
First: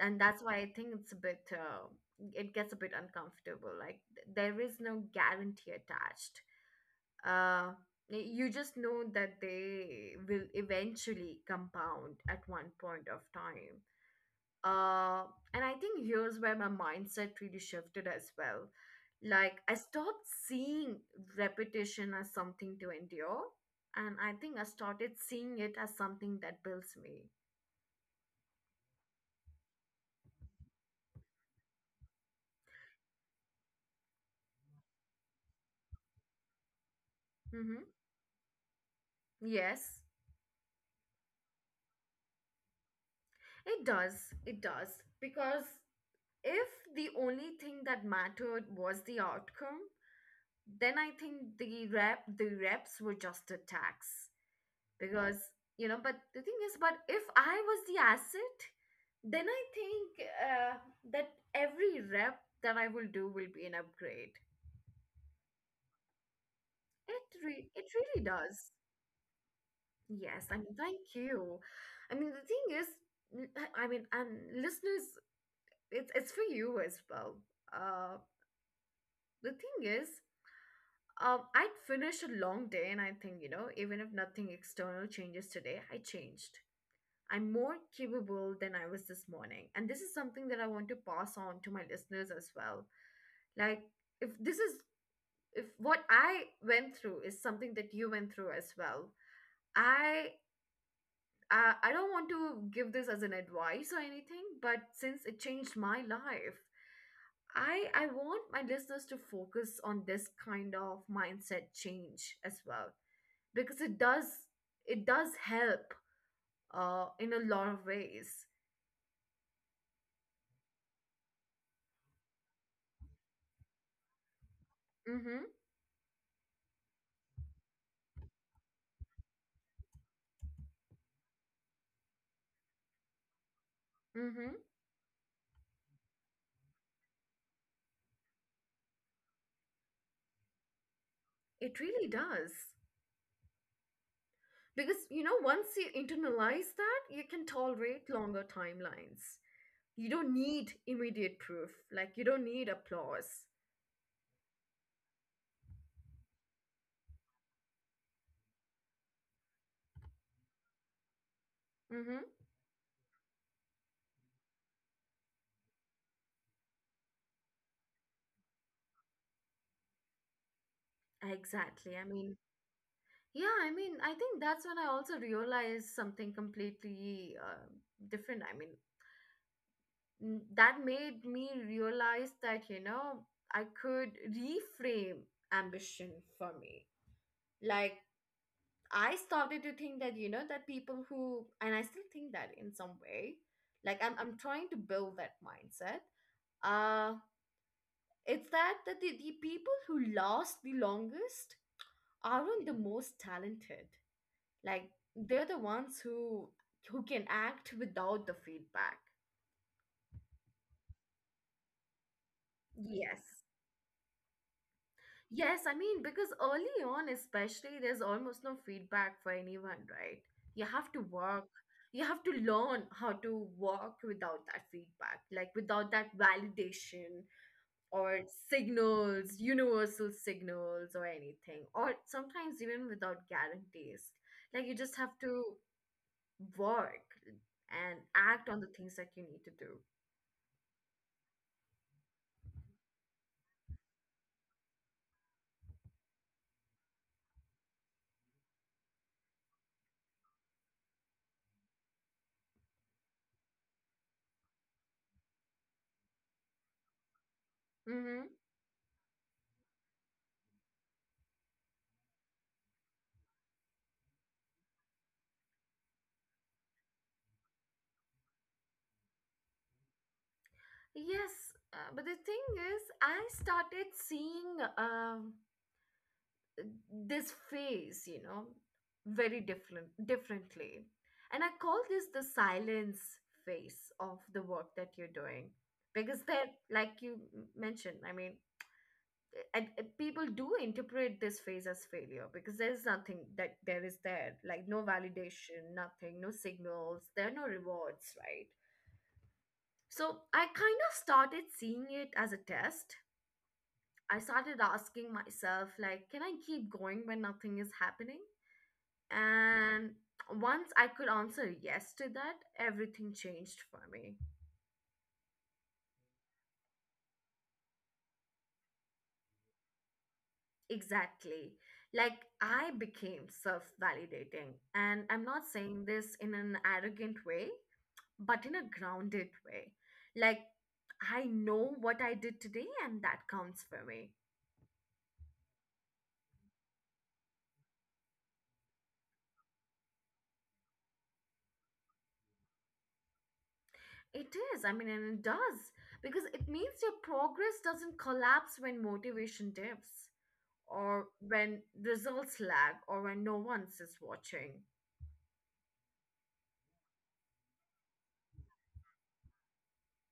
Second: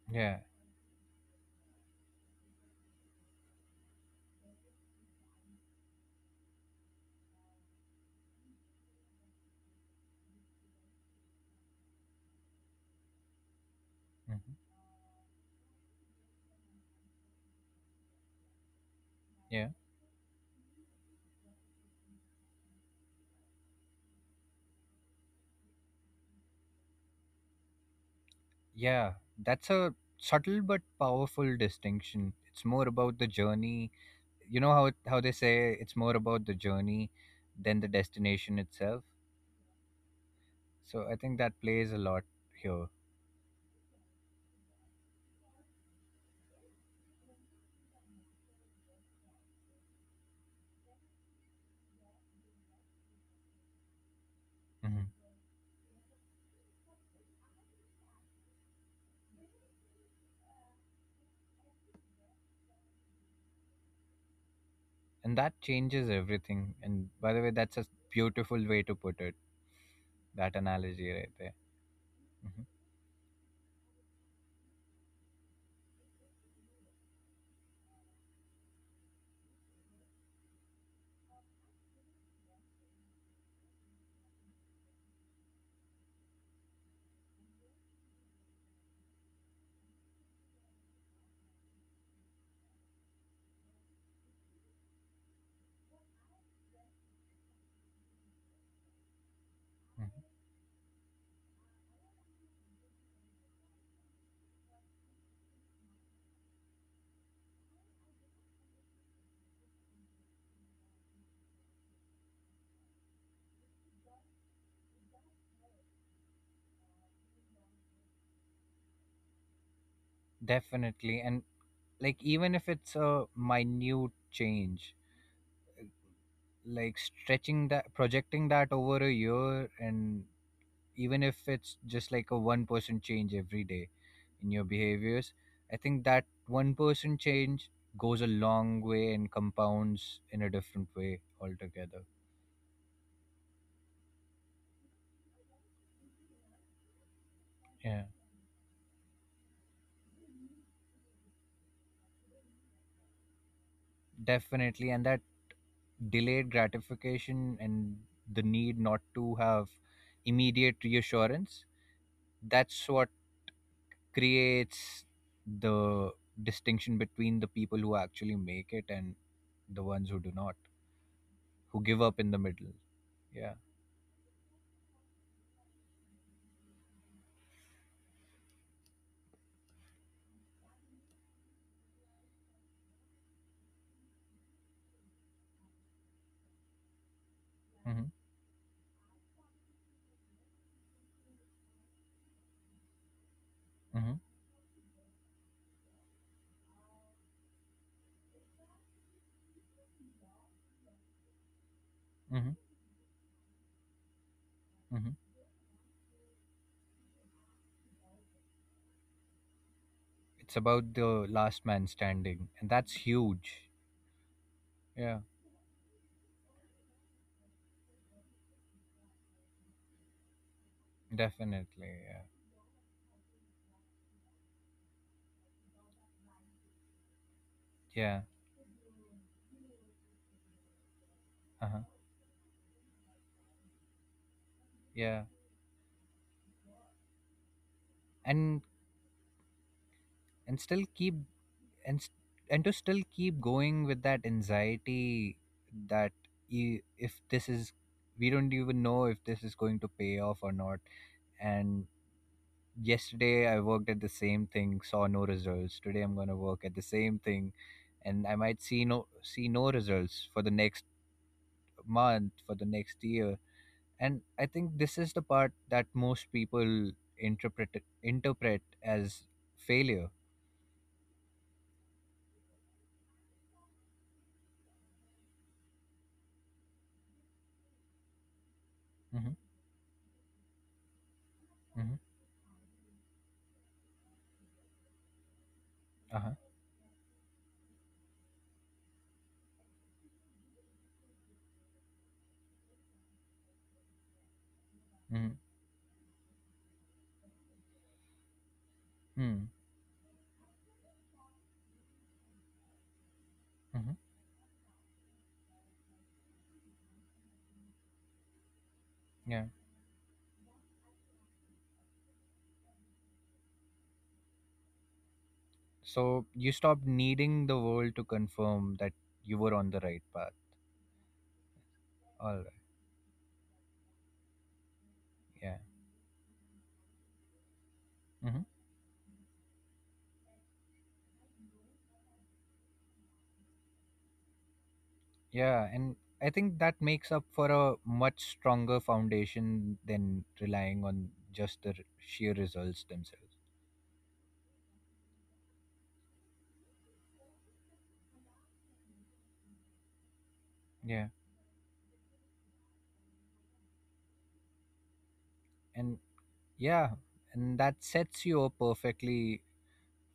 S2: And
S1: Yeah.
S2: that's why I think it's a bit it gets a bit uncomfortable. Like there is no guarantee attached. Uh, you just know that they will eventually compound at one point of time.
S1: hmm
S2: Uh, and I think here's where my mindset really shifted as well. Like
S1: Yeah.
S2: I stopped seeing repetition as something to endure, and I think I started seeing it as something that builds me.
S1: Yeah, that's a subtle but powerful distinction. It's more about the journey. You know how they say it's more about the journey than
S2: Mm-hmm.
S1: the destination itself.
S2: Yes.
S1: So I think that plays a lot here.
S2: It does. It does. Because if the only thing that mattered was the outcome, then I think the reps were just a tax.
S1: hmm
S2: Because, you know, but the thing is, but if I was the asset, then I think that every rep that I will do will be an upgrade.
S1: And that changes everything. And by the way, that's a
S2: It really
S1: beautiful
S2: does.
S1: way to put it,
S2: Yes,
S1: that
S2: I mean, thank
S1: analogy right there.
S2: you. I mean, the
S1: hmm
S2: thing is, n- I mean, and listeners, it's for you as well. Uh, the thing is, I'd finished a long day, and I think, you know, even if nothing external changes today, I changed. I'm more capable than I was this morning. And this is something that I want to pass on to my listeners as well. Like, if this is, if what I went through is something that you went through as well,
S1: hmm
S2: I. I don't want to give this as an advice or anything, but since it changed my life, I want my listeners to focus on this kind of mindset change as well. Because it does, it does help in a lot of ways.
S1: Definitely. And like even if it's a minute change,
S2: Mhm.
S1: like stretching that projecting that over a year and even if it's just like a 1% change every day in
S2: Mhm.
S1: your behaviors, I think that 1% change goes a long way and compounds in a different way
S2: It
S1: altogether.
S2: really does, because you know once you internalize that, you can
S1: Yeah,
S2: tolerate longer timelines. You don't need immediate proof, like you don't need applause.
S1: definitely. And that delayed gratification and the need not to have immediate reassurance,
S2: Mhm.
S1: that's what creates the distinction between the people who actually make it and the ones who do not, who
S2: Exactly,
S1: give
S2: I
S1: up in the
S2: mean.
S1: middle. Yeah.
S2: Yeah, I mean, I think that's when I also realized something completely different. I mean, mm, that made me realize that, you know, I could reframe ambition for me. Like,
S1: Mm-hmm.
S2: I started to think that, you know, that people who, and I still think that in some way, like I'm trying to build that mindset. uh it's the people who last the longest
S1: Hmm.
S2: aren't the most talented. Like,
S1: Hmm.
S2: they're the ones who can act without the feedback.
S1: It's about the last man standing, and that's
S2: Yes.
S1: huge. Yeah,
S2: Yes, I mean, because early on, especially, there's almost no feedback for anyone, right? You have to work,
S1: definitely.
S2: you
S1: Yeah,
S2: have to learn how to work without that feedback, like without that validation or
S1: yeah,
S2: signals, universal signals or anything,
S1: uh-huh.
S2: or sometimes even without guarantees. Like, you just have
S1: Yeah,
S2: to work and act on
S1: and
S2: the things that you need to do.
S1: and still keep and s- and to still keep going with that anxiety that, you if this is we don't even know if this is going to pay off or not. And yesterday I worked at the same thing, saw no results. Today I'm gonna work at the same thing, and
S2: Hmm.
S1: I might see no results for the next month, for the next year. And I think this is the part that most people interpret interpret as failure.
S2: Yes, but the thing is, I started seeing. This phase, you know,
S1: Mm-hmm,
S2: very different differently. And I call
S1: mm-hmm,
S2: this the silence phase of the work that you're doing, because
S1: uh-huh,
S2: they're like, you mentioned, I mean, people do interpret this phase as failure, because there's nothing that there is there, like no
S1: mm-hmm,
S2: validation, nothing, no signals, there are no rewards, right?
S1: mm-hmm,
S2: So I kind of started seeing it as a test.
S1: mm-hmm,
S2: I started asking myself, like, can I keep going when nothing is happening?
S1: yeah.
S2: And once I could answer yes to that, everything changed for me.
S1: So you stopped needing the world to confirm that you were on the right path.
S2: Exactly. Like,
S1: All right.
S2: I became self validating. And I'm not
S1: Yeah.
S2: saying this in an arrogant way,
S1: Mm-hmm.
S2: but in a grounded way. Like, I know what I did today, and that counts for me.
S1: Yeah. And I think that makes up for a much stronger foundation than relying on just the sheer results themselves.
S2: It is. I mean, and it does. Because it means your progress doesn't collapse when motivation dips,
S1: Yeah.
S2: or when results lag, or when no one is watching.
S1: And yeah, and that sets you up perfectly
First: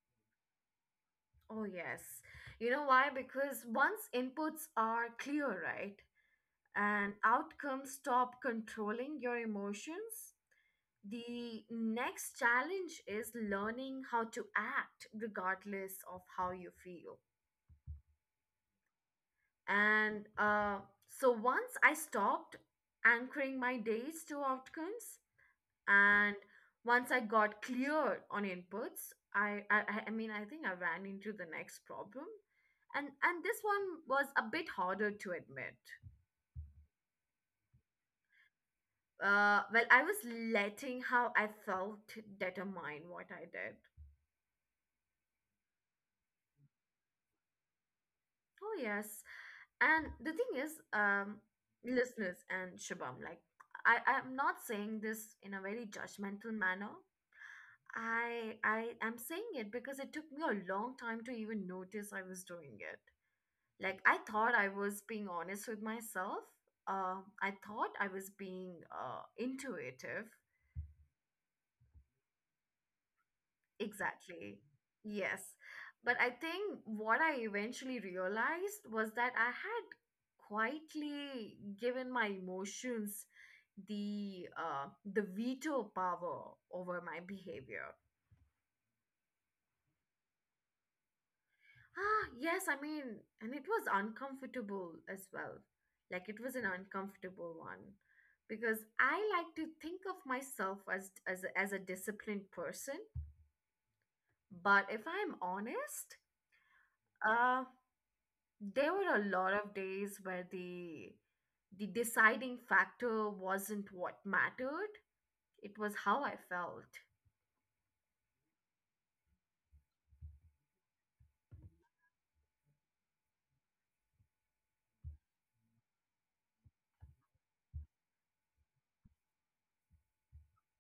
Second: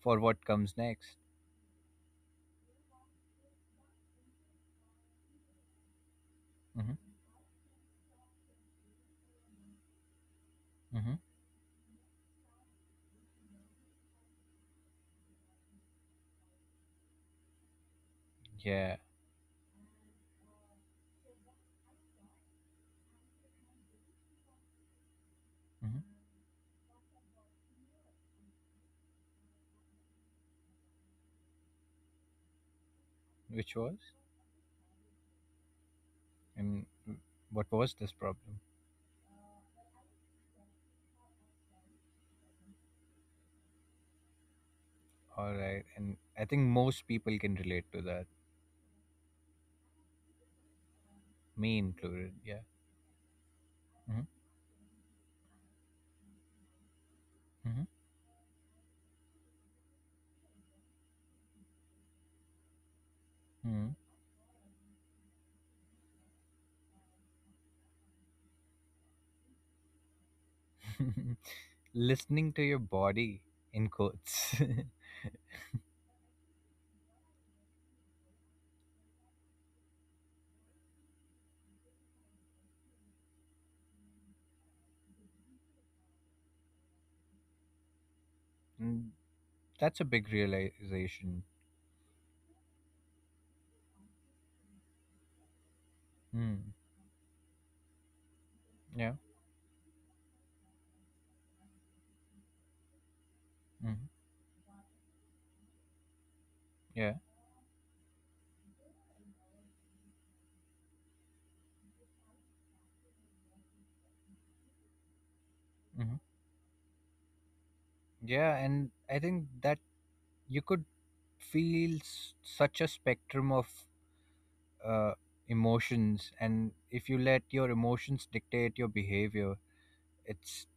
S1: for what comes next.
S2: Oh, yes. You know why? Because once inputs are clear, right,
S1: Hmm.
S2: and outcomes stop controlling your emotions,
S1: Hmm.
S2: the next challenge is learning how to act regardless of how you feel.
S1: Yeah.
S2: And so once I stopped anchoring my days to outcomes,
S1: Hmm.
S2: and once I got clear on inputs, I mean, I think I ran into the next problem, and this
S1: Which
S2: one
S1: was?
S2: was a bit harder to admit.
S1: And what was this problem?
S2: Well, I was letting how I felt determine what I did.
S1: All right. And I think most people can relate to that,
S2: Oh yes, and the thing is,
S1: me included.
S2: listeners,
S1: Yeah.
S2: and Shabam, like, i
S1: Hmm.
S2: i'm not saying this in a very judgmental manner. I am saying it because it took me a long time to even notice I was doing it.
S1: Hmm.
S2: Like, I thought I was being honest with myself, uh, I thought I was being intuitive.
S1: Hmm. [LAUGHS] Listening to your body, in quotes.
S2: Exactly.
S1: [LAUGHS]
S2: Yes, but I think what I eventually realized was that I had quietly given my emotions the uh, the veto power over my behavior.
S1: Mm, that's a big realization.
S2: Ah, yes, I mean, and it was uncomfortable as well. Like it was an
S1: Mm.
S2: uncomfortable one because
S1: Yeah.
S2: I like to think of myself as as a disciplined person,
S1: Hmm.
S2: but if I'm honest,
S1: Yeah.
S2: uh there were a lot of days where the deciding factor wasn't what mattered, it was
S1: Hmm.
S2: how I felt.
S1: Yeah. And I think that you could feels such a spectrum of uh, emotions, and if you let your emotions dictate your behavior, it's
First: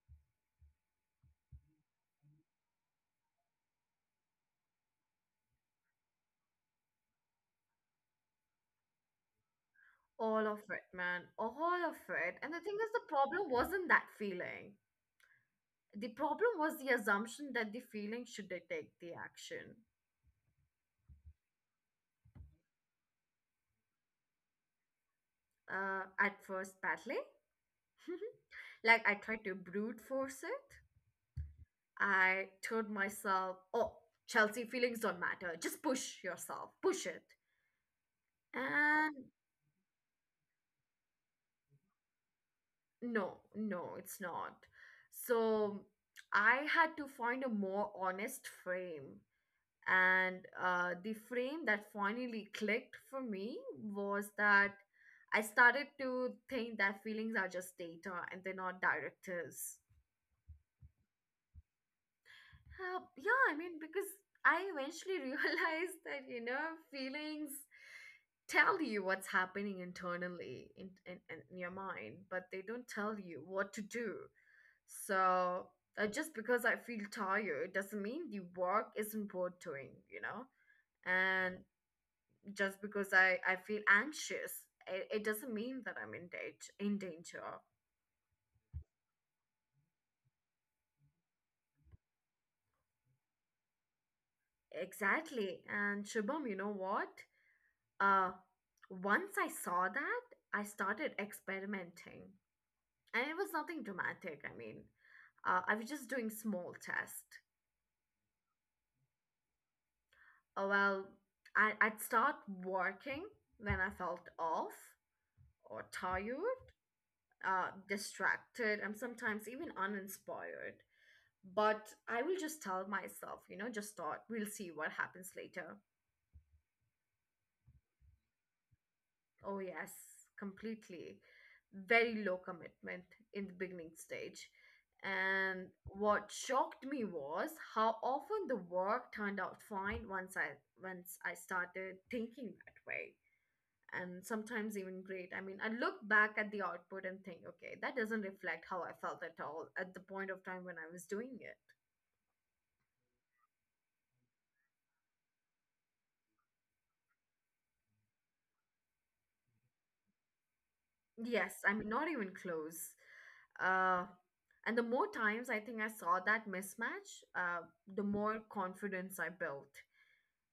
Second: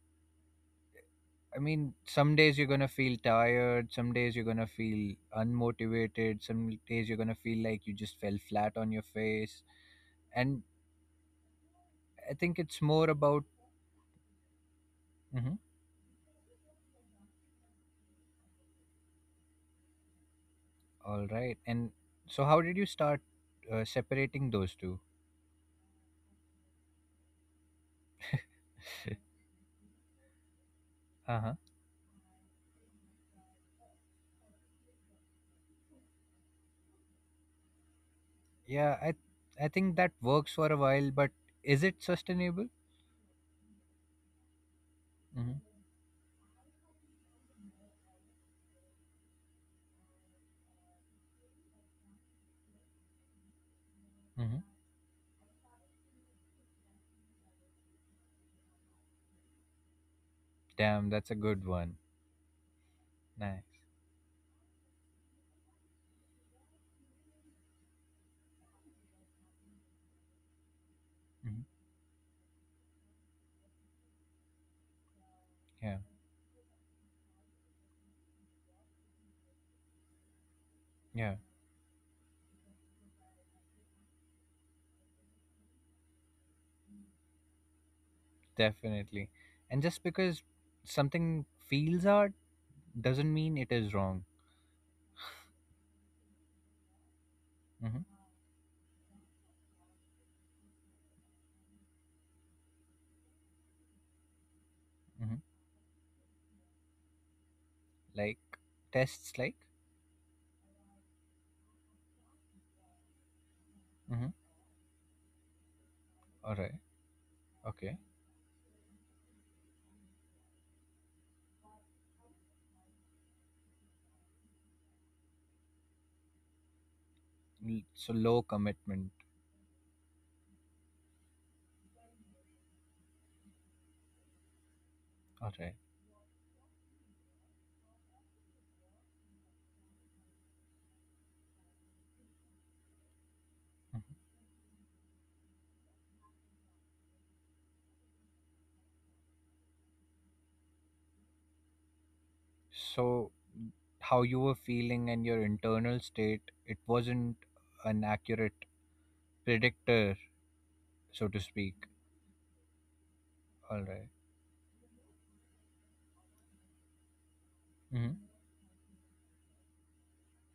S1: I mean, some days you're going to feel tired, some days you're going to feel unmotivated, some days you're going to feel like you just fell flat on your face.
S2: All of
S1: And
S2: it, man, all of
S1: I
S2: it. And
S1: think
S2: the thing
S1: it's
S2: is, the
S1: more about.
S2: problem wasn't that feeling,
S1: Mhm.
S2: the problem was the assumption that the feeling should detect the action.
S1: All right, and so how did you start separating those two?
S2: At first, badly. [LAUGHS] like I
S1: [LAUGHS]
S2: tried to brute force it.
S1: Uh-huh.
S2: I told myself, oh, Chelsea, feelings don't matter. Just push yourself, push it.
S1: Yeah,
S2: And
S1: I think that works for a while, but is it sustainable?
S2: no, no, it's not.
S1: Mm-hmm.
S2: So I had to find a more honest frame. And the frame that finally clicked for me was
S1: Hmm.
S2: that I started to think that feelings are just data and they're not directives.
S1: Damn, that's a good one.
S2: Yeah, I
S1: Nice.
S2: mean, because I eventually [LAUGHS] realized that, you know, feelings tell you what's happening internally in
S1: Hmm.
S2: your mind, but they don't tell you what to do. So
S1: Yeah,
S2: just because I feel tired doesn't mean the work isn't worth doing, you know?
S1: yeah,
S2: And just because I feel anxious, it doesn't mean that I'm in danger.
S1: definitely. And just because something feels art doesn't mean it is wrong.
S2: Exactly. And Shubham, you know what?
S1: Hmm.
S2: Uh, Once I saw that, I started experimenting. And it was nothing dramatic. I mean,
S1: Hmm.
S2: I was just doing small tests.
S1: Like tests, like.
S2: Well, I'd start working when I
S1: Hmm.
S2: felt off or
S1: All
S2: tired,
S1: right. Okay.
S2: distracted, and sometimes even uninspired. But I will just tell myself, you know, just thought we'll see what happens later.
S1: So low commitment.
S2: Oh, yes, completely. Very low commitment in the beginning stage.
S1: All
S2: And
S1: right.
S2: what shocked me was how often the work turned out fine once I started thinking that way.
S1: Hmm.
S2: And sometimes even great. I mean, I look back at the output and think, okay, that doesn't reflect how I felt at all at the point of time when I was doing it.
S1: So how you were feeling and your internal state, it wasn't an accurate predictor, so to
S2: Yes, I
S1: speak.
S2: mean, not even close.
S1: All
S2: Uh,
S1: right.
S2: And the more times I think I saw that mismatch, the
S1: Mm-hmm.
S2: more confidence I built.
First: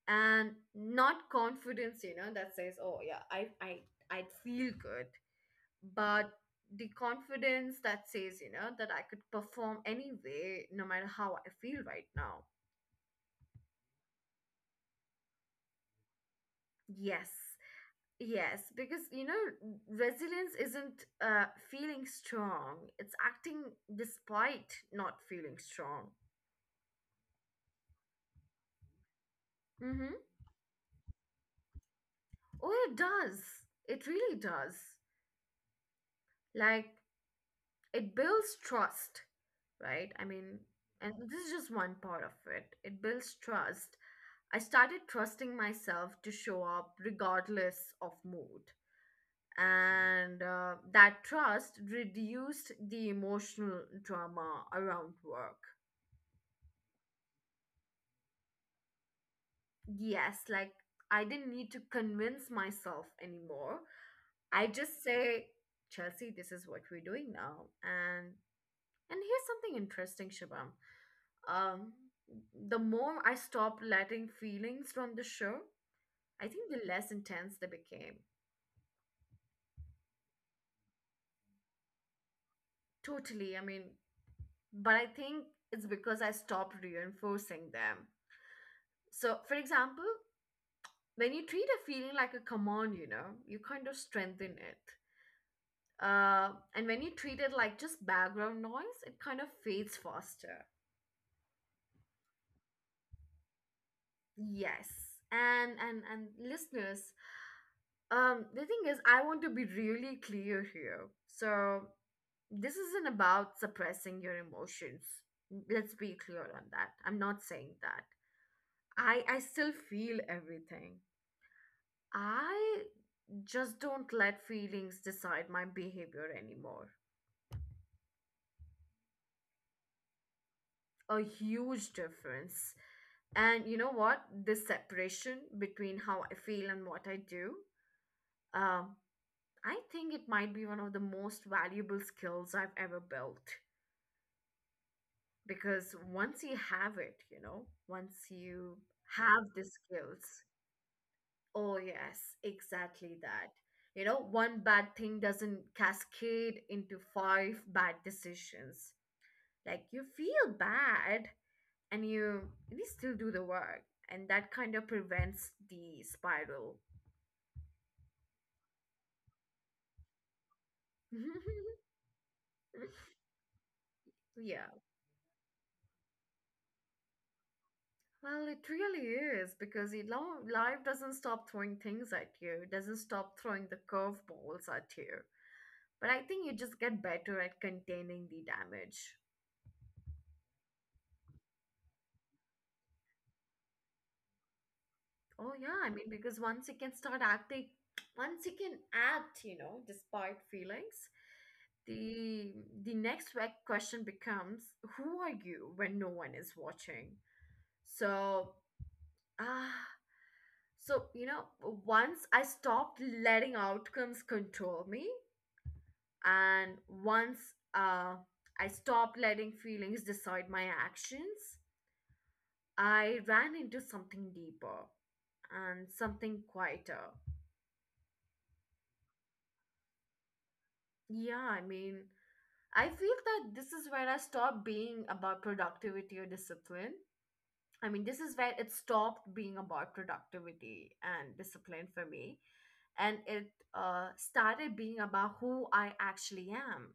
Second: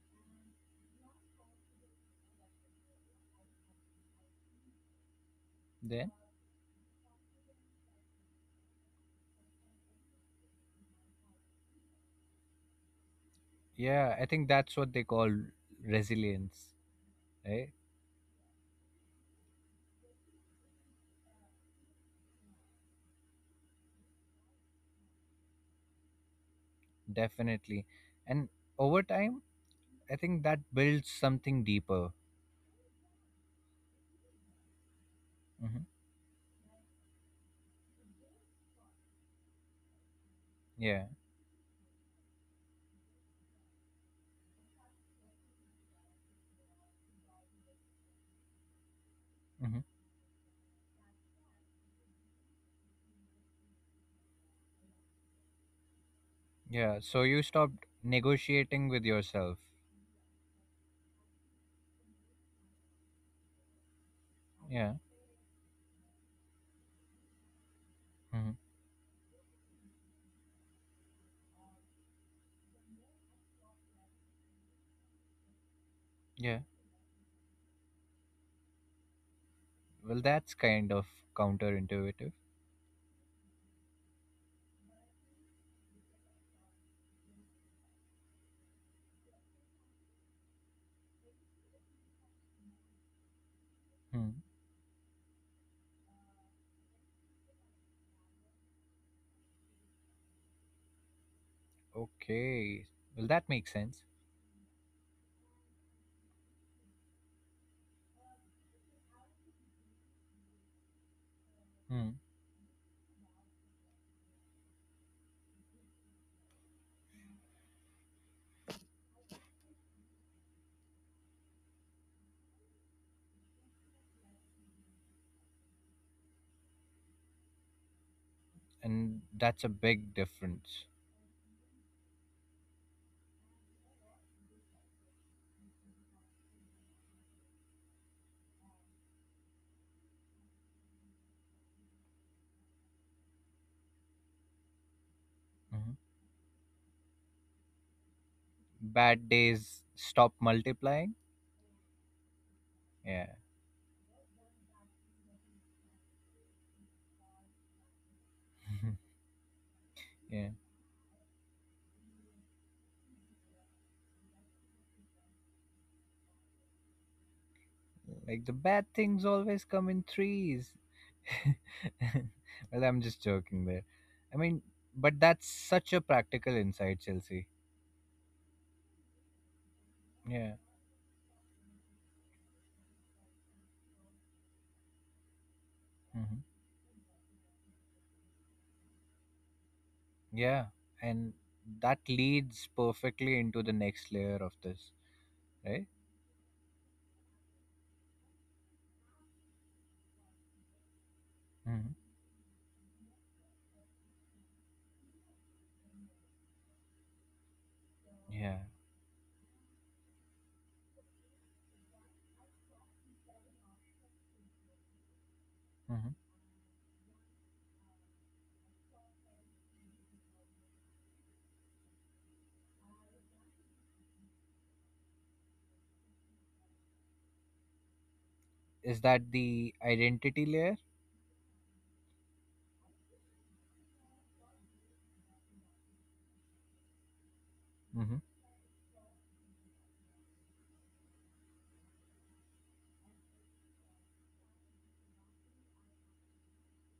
S2: And not confidence, you know, that says, "Oh yeah, I I'd feel good,"
S1: Then,
S2: but the confidence that says, you know, that I could perform anyway, no matter how I feel right now.
S1: yeah, I think that's what they call resilience.
S2: Yes,
S1: Right?
S2: yes, because you know, resilience isn't feeling strong; it's acting despite not feeling strong.
S1: Definitely. And over time, I
S2: Mm-hmm.
S1: think that builds something deeper.
S2: Oh, it does. It really does.
S1: Hmm.
S2: Like, it builds trust, right? I mean,
S1: Yeah.
S2: and this is just one part of it. It builds trust. I started trusting myself to show up regardless of mood.
S1: Hmm.
S2: And that trust reduced the emotional drama around work.
S1: Yeah. So you stopped negotiating with yourself.
S2: Yes, like, I didn't need to convince myself anymore. I
S1: Yeah.
S2: just say, Chelsea, this is what we're doing now. And
S1: Hmm.
S2: And here's something interesting, Shubham. Um, the more I stopped letting feelings from the show, I
S1: Yeah.
S2: think the less intense they became.
S1: Well, that's kind of counterintuitive.
S2: Totally. I mean, but I think it's because I stopped reinforcing them. So, for example, when you treat a feeling like a command, you know, you kind of
S1: Hmm.
S2: strengthen it. And when you treat it like just background noise, it kind of fades faster.
S1: Okay. Well, that makes sense.
S2: Yes. And listeners. The thing is, I want to be really clear here. So,
S1: Hmm.
S2: this isn't about suppressing your emotions. Let's be clear on that. I'm not saying that. I still feel everything. I just don't let feelings decide my behavior anymore.
S1: And that's a big difference.
S2: A huge difference. And you know what? This separation between how I feel and what I do, um, I think it might be one of the most valuable skills I've ever built because
S1: Hmm.
S2: once you have it, you know, once you
S1: Bad
S2: have the
S1: days
S2: skills,
S1: stop multiplying.
S2: oh, yes, exactly
S1: Yeah.
S2: that. You know, one bad thing doesn't cascade into five bad decisions.
S1: [LAUGHS]
S2: Like you feel
S1: Yeah.
S2: bad and you still do the work, and that kind of prevents the spiral.
S1: Like the bad things always come in threes.
S2: [LAUGHS]
S1: [LAUGHS] Well, I'm just joking there. I mean,
S2: Yeah,
S1: but that's such a practical insight, Chelsea.
S2: well, it really is because it
S1: Yeah.
S2: life doesn't stop throwing things at you, it doesn't stop throwing the curveballs at you. But I
S1: Hmm.
S2: think you just get better at containing the damage.
S1: Yeah. And that leads perfectly into the next layer of this,
S2: Oh, yeah.
S1: right?
S2: I mean, because once you can start acting, once you can act, you know, despite feelings,
S1: Hmm.
S2: the the next question becomes, who are you when no one is watching? So,
S1: Yeah.
S2: ah, so you know, once I stopped letting outcomes control me,
S1: Hmm.
S2: and once uh, I stopped letting feelings decide my actions, I ran into something deeper, and something quieter.
S1: Is that the identity layer?
S2: Yeah, I mean, I feel that this is where I stopped being about productivity or discipline. I mean,
S1: Hmm.
S2: this is where it stopped being about productivity and discipline for me. And it started being about who I actually am.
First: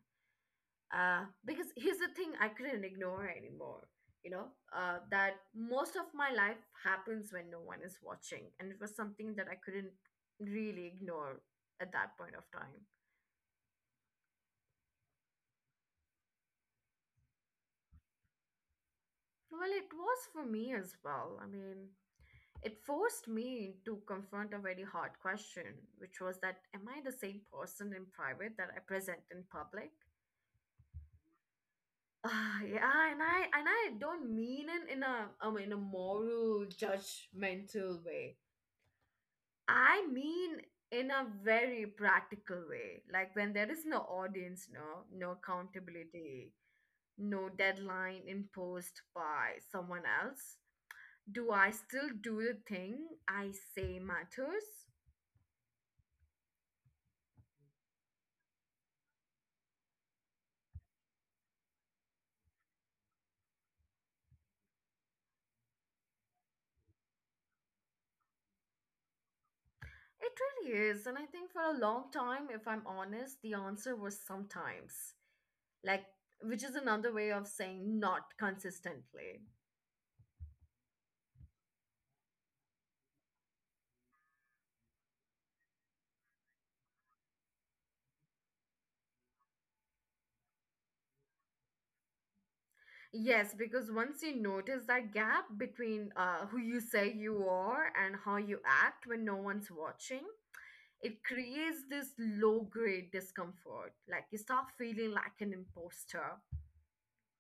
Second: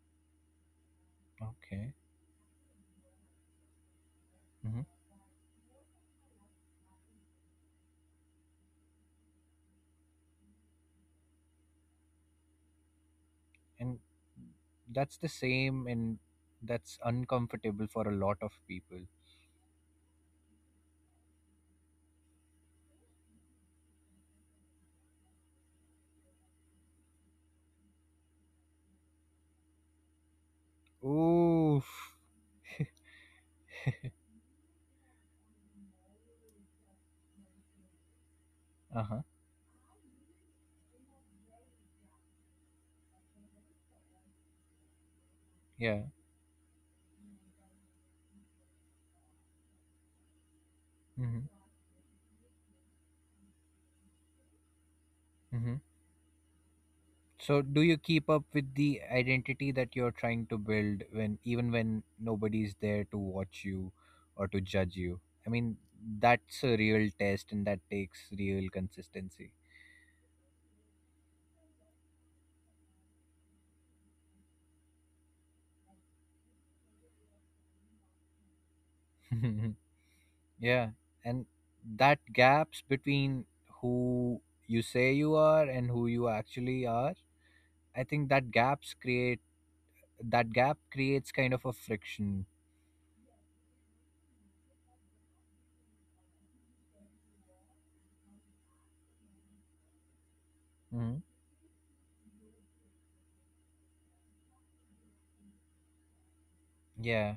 S2: Because
S1: Okay.
S2: here's the thing I couldn't ignore anymore, you know,
S1: Hmm.
S2: that most of my life happens when no one is watching. And it was something that I couldn't really ignore at that point of time.
S1: And that's the same, and that's uncomfortable for a lot of people.
S2: Well, it was for me as well. I mean, it forced me to confront a very hard question, which was that am I the same person in private that I present in public? [SIGHS]
S1: Oof. [LAUGHS]
S2: Yeah, and I don't mean it in a moral judgmental way.
S1: uh huh.
S2: I mean in a very practical way. Like when there is no audience, no
S1: Yeah.
S2: accountability, no deadline imposed by someone else,
S1: Mm-hmm.
S2: do I still do the thing I say matters?
S1: So do you keep up with the identity that you're trying to build when, even when nobody's there to watch you or to judge you? I mean, that's a real test, and that takes real consistency.
S2: It really is. And I think for a long time, if I'm honest, the answer was sometimes. Like, which is another way of saying not consistently.
S1: [LAUGHS] Yeah, and that gaps between who you say you are and who you actually are, I think that gap creates kind of a friction.
S2: Yes, because once you notice that gap between who you say you are and how you act when no one's watching,
S1: Hmm.
S2: it creates this low grade discomfort. Like, you start feeling like an imposter.
S1: Yeah.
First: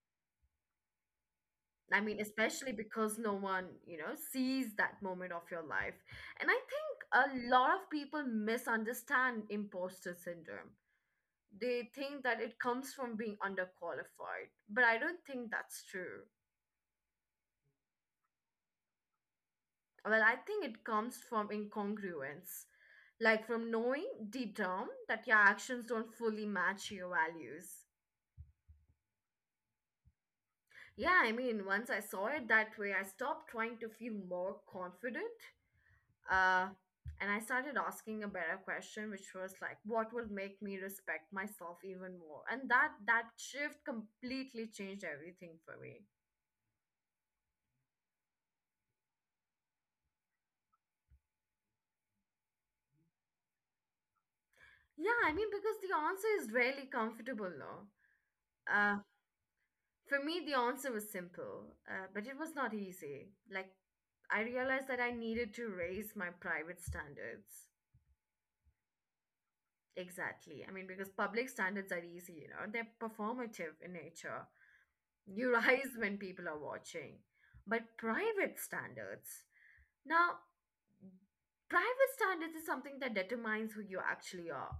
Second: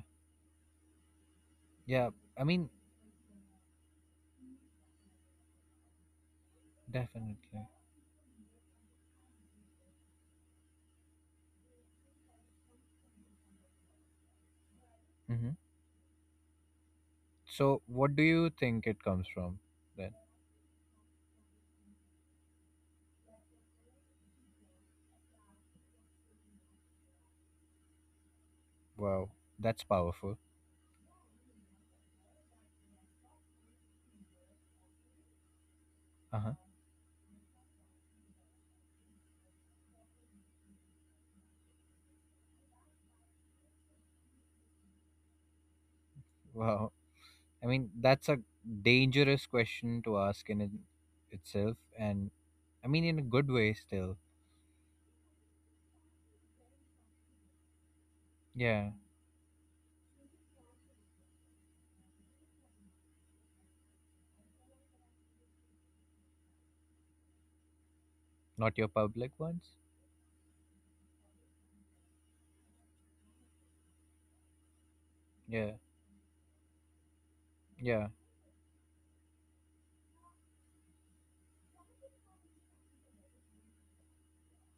S2: I
S1: Yeah,
S2: mean,
S1: I mean,
S2: especially because no one, you know, sees that moment of your life. And I think a
S1: definitely.
S2: lot of people misunderstand imposter syndrome. They think that it comes from being underqualified, but I don't think
S1: Mhm.
S2: that's true.
S1: So, what do you think it comes from then?
S2: Well, I think it comes from incongruence, like from knowing deep down that your actions don't fully match your values.
S1: Wow, that's powerful.
S2: Yeah, I mean, once I saw it that way, I stopped trying to feel more confident.
S1: Uh huh.
S2: Uh, and I started asking a better question, which was like, what would make me respect myself even more? And that shift completely changed everything for me.
S1: Wow. I mean, that's a dangerous question to ask in it itself, and I mean, in a good way, still.
S2: Yeah, I mean, because the answer is rarely comfortable, no.
S1: Yeah.
S2: Uh, for me, the answer was simple, but it was not easy. Like, I realized that I needed to raise my private standards.
S1: Not your public ones.
S2: Exactly. I mean, because public standards are easy, you know, they're performative in nature. You
S1: Yeah.
S2: rise when people are watching. But
S1: Yeah.
S2: private standards. Now, private standards is something that determines who you actually are.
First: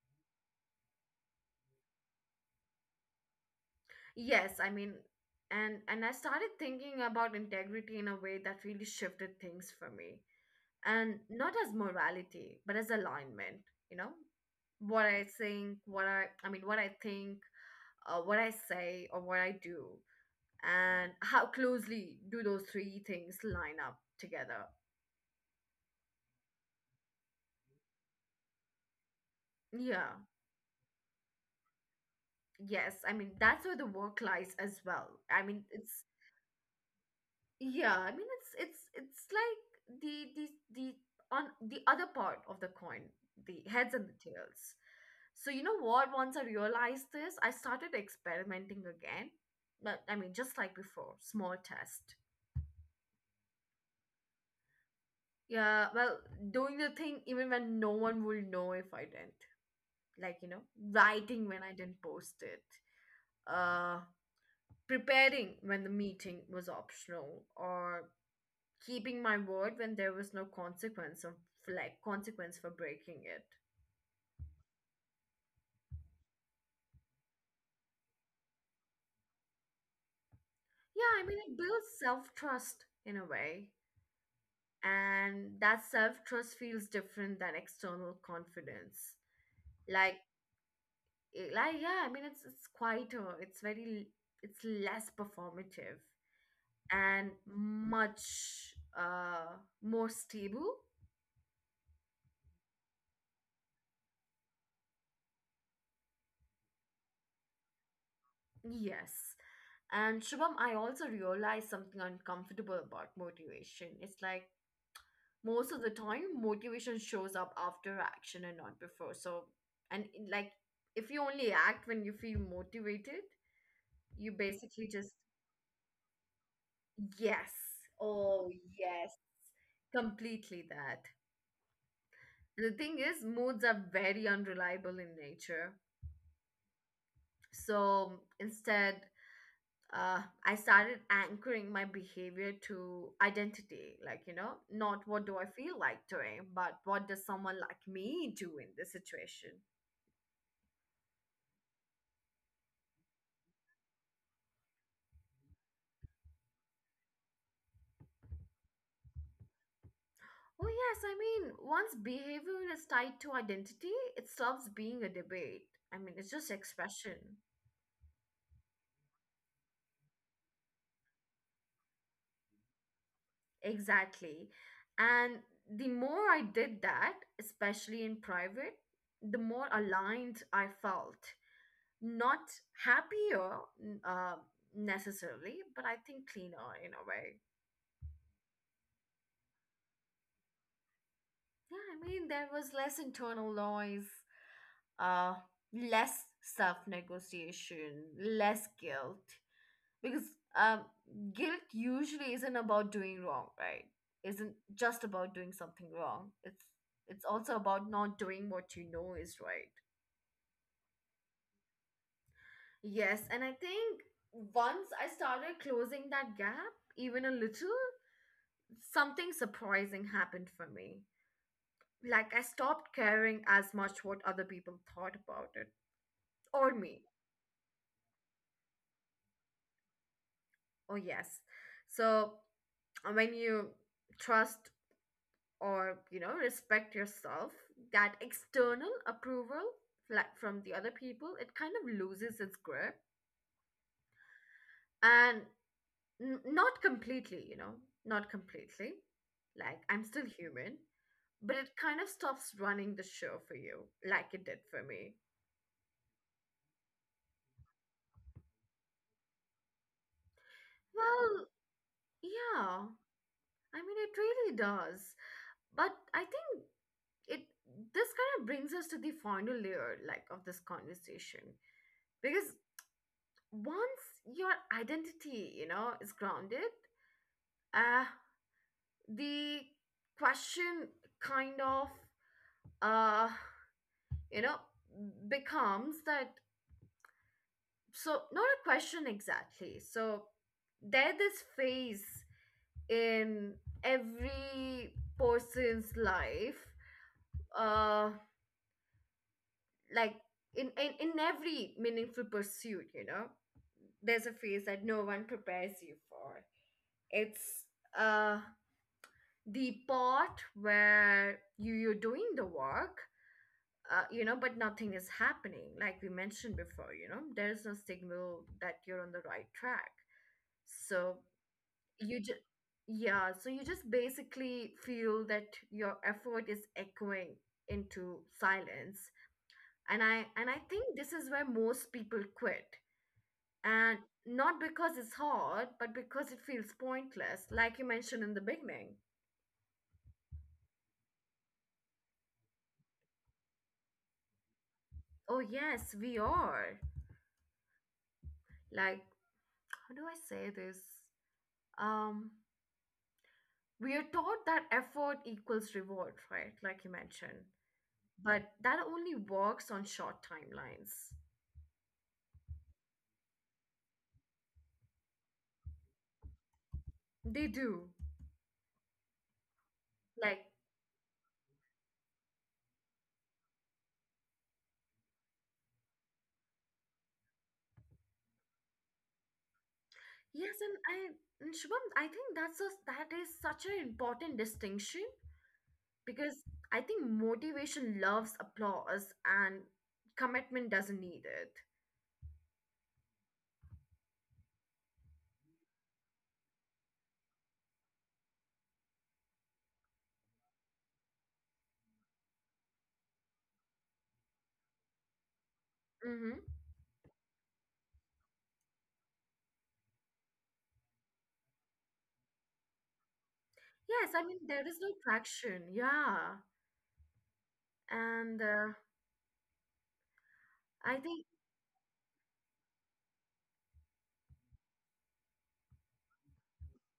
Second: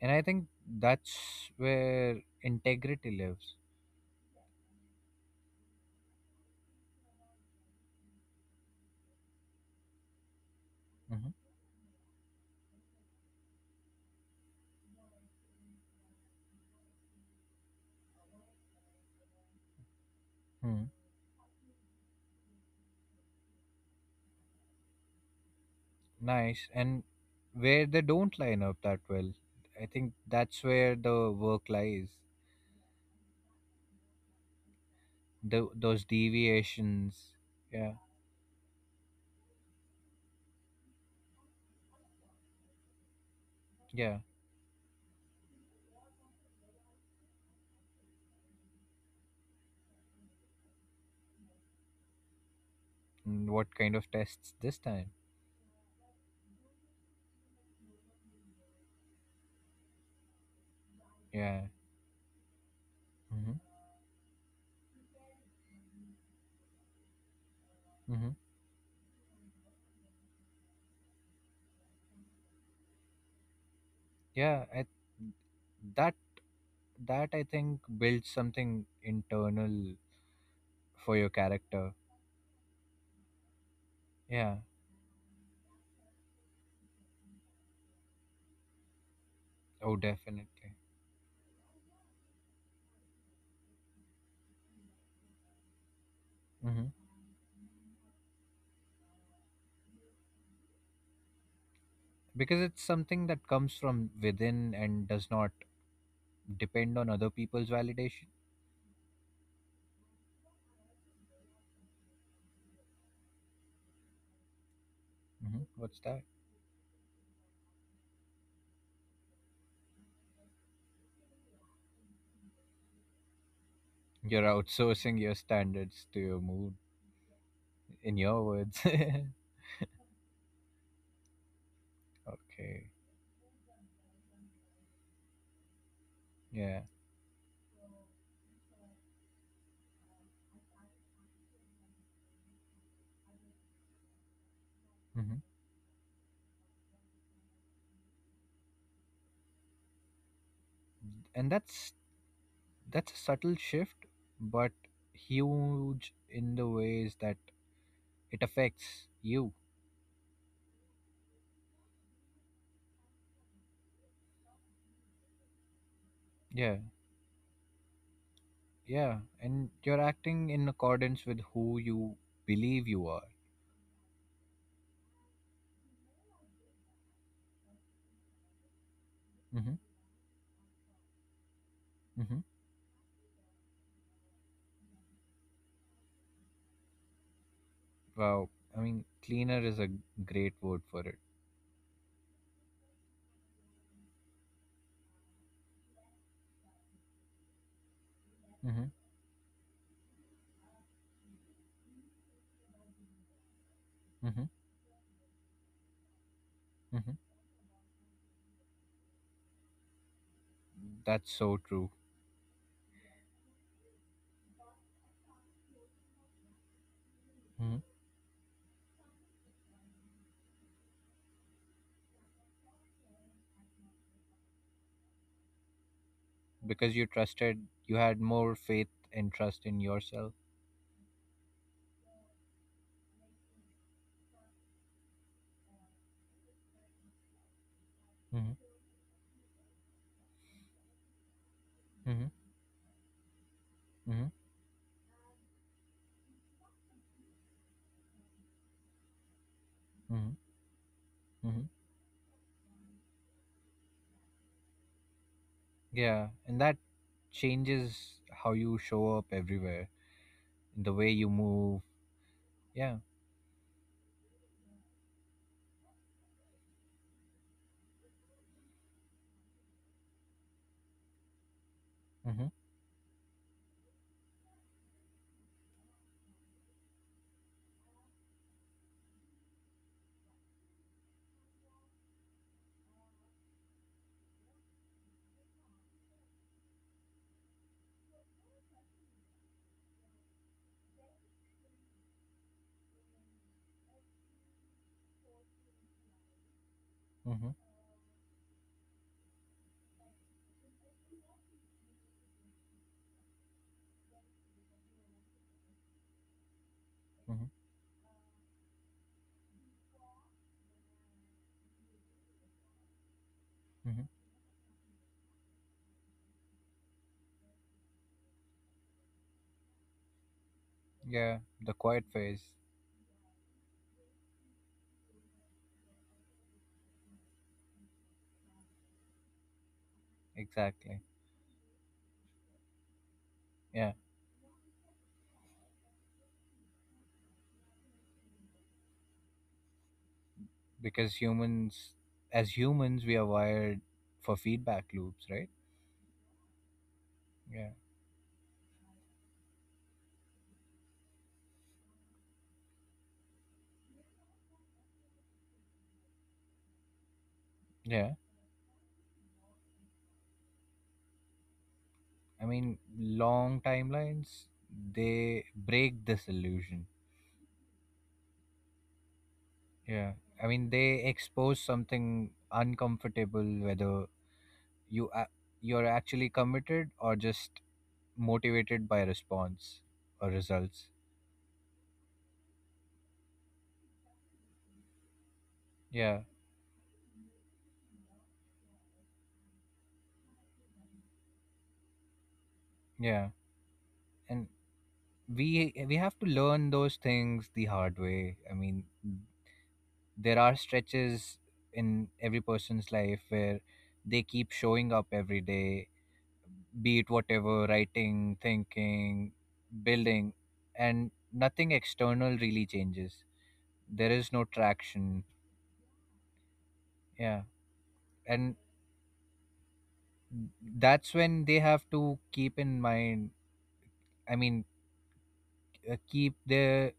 S1: And I think that's where integrity lives.
S2: Yes, I mean, and I started thinking about integrity in a way that really shifted things for me. And
S1: Mm-hmm.
S2: not as morality, but as alignment, you know? What I think, what I say or what I do,
S1: Hmm.
S2: and how closely do those three things line up together?
S1: Nice. And where they don't line up that well, I think
S2: Yeah.
S1: that's where the work lies.
S2: Yes, I mean that's where the work lies as well. I mean
S1: Those
S2: it's
S1: deviations. Yeah.
S2: yeah, I mean it's like the on the other part of the coin, the heads and
S1: Yeah.
S2: the tails. So you know what? Once I realized this, I started experimenting again. But I mean just like before, small test.
S1: Mm, what kind of tests this time?
S2: Yeah, well, doing the thing even when no one will know if I didn't. Like, you know, writing
S1: Yeah.
S2: when I didn't post it.
S1: Hmm.
S2: Uh Preparing when the meeting was optional, or
S1: Hmm.
S2: keeping my word when there was no consequence of like consequence for breaking it.
S1: Yeah, I, that that I think builds something internal for
S2: Yeah, I
S1: your
S2: mean it builds
S1: character.
S2: self-trust in a way,
S1: Yeah.
S2: and that self-trust feels different than external confidence.
S1: Oh,
S2: Like
S1: definitely.
S2: yeah, I mean it's quieter, it's very, it's less performative
S1: Hmm.
S2: and much more stable.
S1: Because it's something that comes from within and does not depend on other people's validation.
S2: Yes. And Shubham, I also realized something uncomfortable about motivation. It's like
S1: Hmm.
S2: most of the
S1: What's that?
S2: time motivation shows up after action and not before. So and in- like if you only act when you feel motivated, you
S1: You're
S2: basically just
S1: outsourcing your standards to your mood.
S2: yes,
S1: In your
S2: oh
S1: words. [LAUGHS]
S2: yes,
S1: Okay.
S2: completely that. The thing is, moods are very unreliable in nature.
S1: Yeah.
S2: So instead, I started anchoring my behavior to identity, like you know, not what do
S1: Hmm.
S2: I feel like doing, but what does someone like me do in this situation?
S1: And that's a subtle shift, but huge in the ways that it affects you.
S2: Oh yes, I mean, once behavior is tied to identity, it stops being a debate. I mean, it's just
S1: Yeah,
S2: expression.
S1: yeah. And you're acting in accordance with who you believe you are.
S2: Exactly. And the more I did that, especially in private, the more
S1: Mm-hmm.
S2: aligned I felt.
S1: Mm-hmm.
S2: Not happier, n- uh, necessarily, but I think cleaner in a way.
S1: Wow. I mean, cleaner is a great word for it.
S2: Yeah, I mean, there was less internal noise, uh, less self negotiation, less
S1: Mm-hmm.
S2: guilt. Because um, guilt usually isn't about doing wrong, right,
S1: Mm-hmm.
S2: isn't just about doing something wrong,
S1: Mm-hmm.
S2: it's also about not doing what you know is right.
S1: That's so true.
S2: Yes, and I think once I started closing that gap even a
S1: Mm-hmm.
S2: little, something surprising happened for me. Like I stopped caring as much what other people thought about it, or
S1: Because
S2: me.
S1: you trusted, you had more faith and trust in yourself.
S2: Oh yes. So when you trust, or you know, respect yourself, that
S1: Mm-hmm.
S2: external approval, like from the other people, it kind of
S1: Mm-hmm.
S2: loses its grip.
S1: Mm-hmm.
S2: And not completely, you know, not completely, like I'm still
S1: Mm-hmm.
S2: human, but
S1: Mm-hmm.
S2: it kind of stops running the show for you, like it did for me.
S1: Yeah. And that changes how you show up everywhere, the way you
S2: Well,
S1: move.
S2: yeah,
S1: Yeah.
S2: I mean it really does. But I think it this kind of brings us to the final layer, like, of this conversation.
S1: Mhm.
S2: Because once your identity, you know, is grounded, uh the question kind of, uh you know, becomes that. So not a question exactly. So there's this phase in every person's life,
S1: Mhm.
S2: uh like, in every meaningful pursuit, you know, there's a phase that no one prepares you for.
S1: Mhm.
S2: It's, uh the part where you're doing the work,
S1: Mhm.
S2: you know, but nothing is happening, like we mentioned before, you know, there's no signal that you're on the right track. So
S1: Yeah, the quiet
S2: you just,
S1: phase.
S2: yeah, so you just basically feel that your effort is echoing into silence. And I think
S1: Exactly.
S2: this is where most people quit.
S1: Yeah,
S2: And not because it's hard, but because it feels pointless, like you mentioned in the beginning.
S1: because humans as humans we are wired for feedback loops,
S2: Oh
S1: right?
S2: yes, we are.
S1: Yeah.
S2: Like, how do I say this? Um, we are taught that effort equals reward, right? Like you mentioned.
S1: Yeah.
S2: But that only works on short timelines.
S1: I mean, long timelines, they break this illusion.
S2: They do.
S1: Yeah. I
S2: Like,
S1: mean, they expose something uncomfortable, whether you a- you're actually committed or just motivated by response or
S2: yes, and
S1: results.
S2: I and Shubham, I think that's a, that is such an important distinction.
S1: Yeah.
S2: Because I think motivation loves applause and commitment doesn't need it.
S1: Yeah. And we have to learn those things the hard way. I mean, there are stretches in every person's life where they keep showing up every day,
S2: Mm-hmm.
S1: be it whatever, writing, thinking, building, and nothing external really changes.
S2: Yes,
S1: There
S2: I
S1: is
S2: mean
S1: no
S2: there is no
S1: traction.
S2: traction, yeah.
S1: Yeah.
S2: And
S1: And
S2: I
S1: that's
S2: think
S1: when they have to keep in mind, I mean, keep their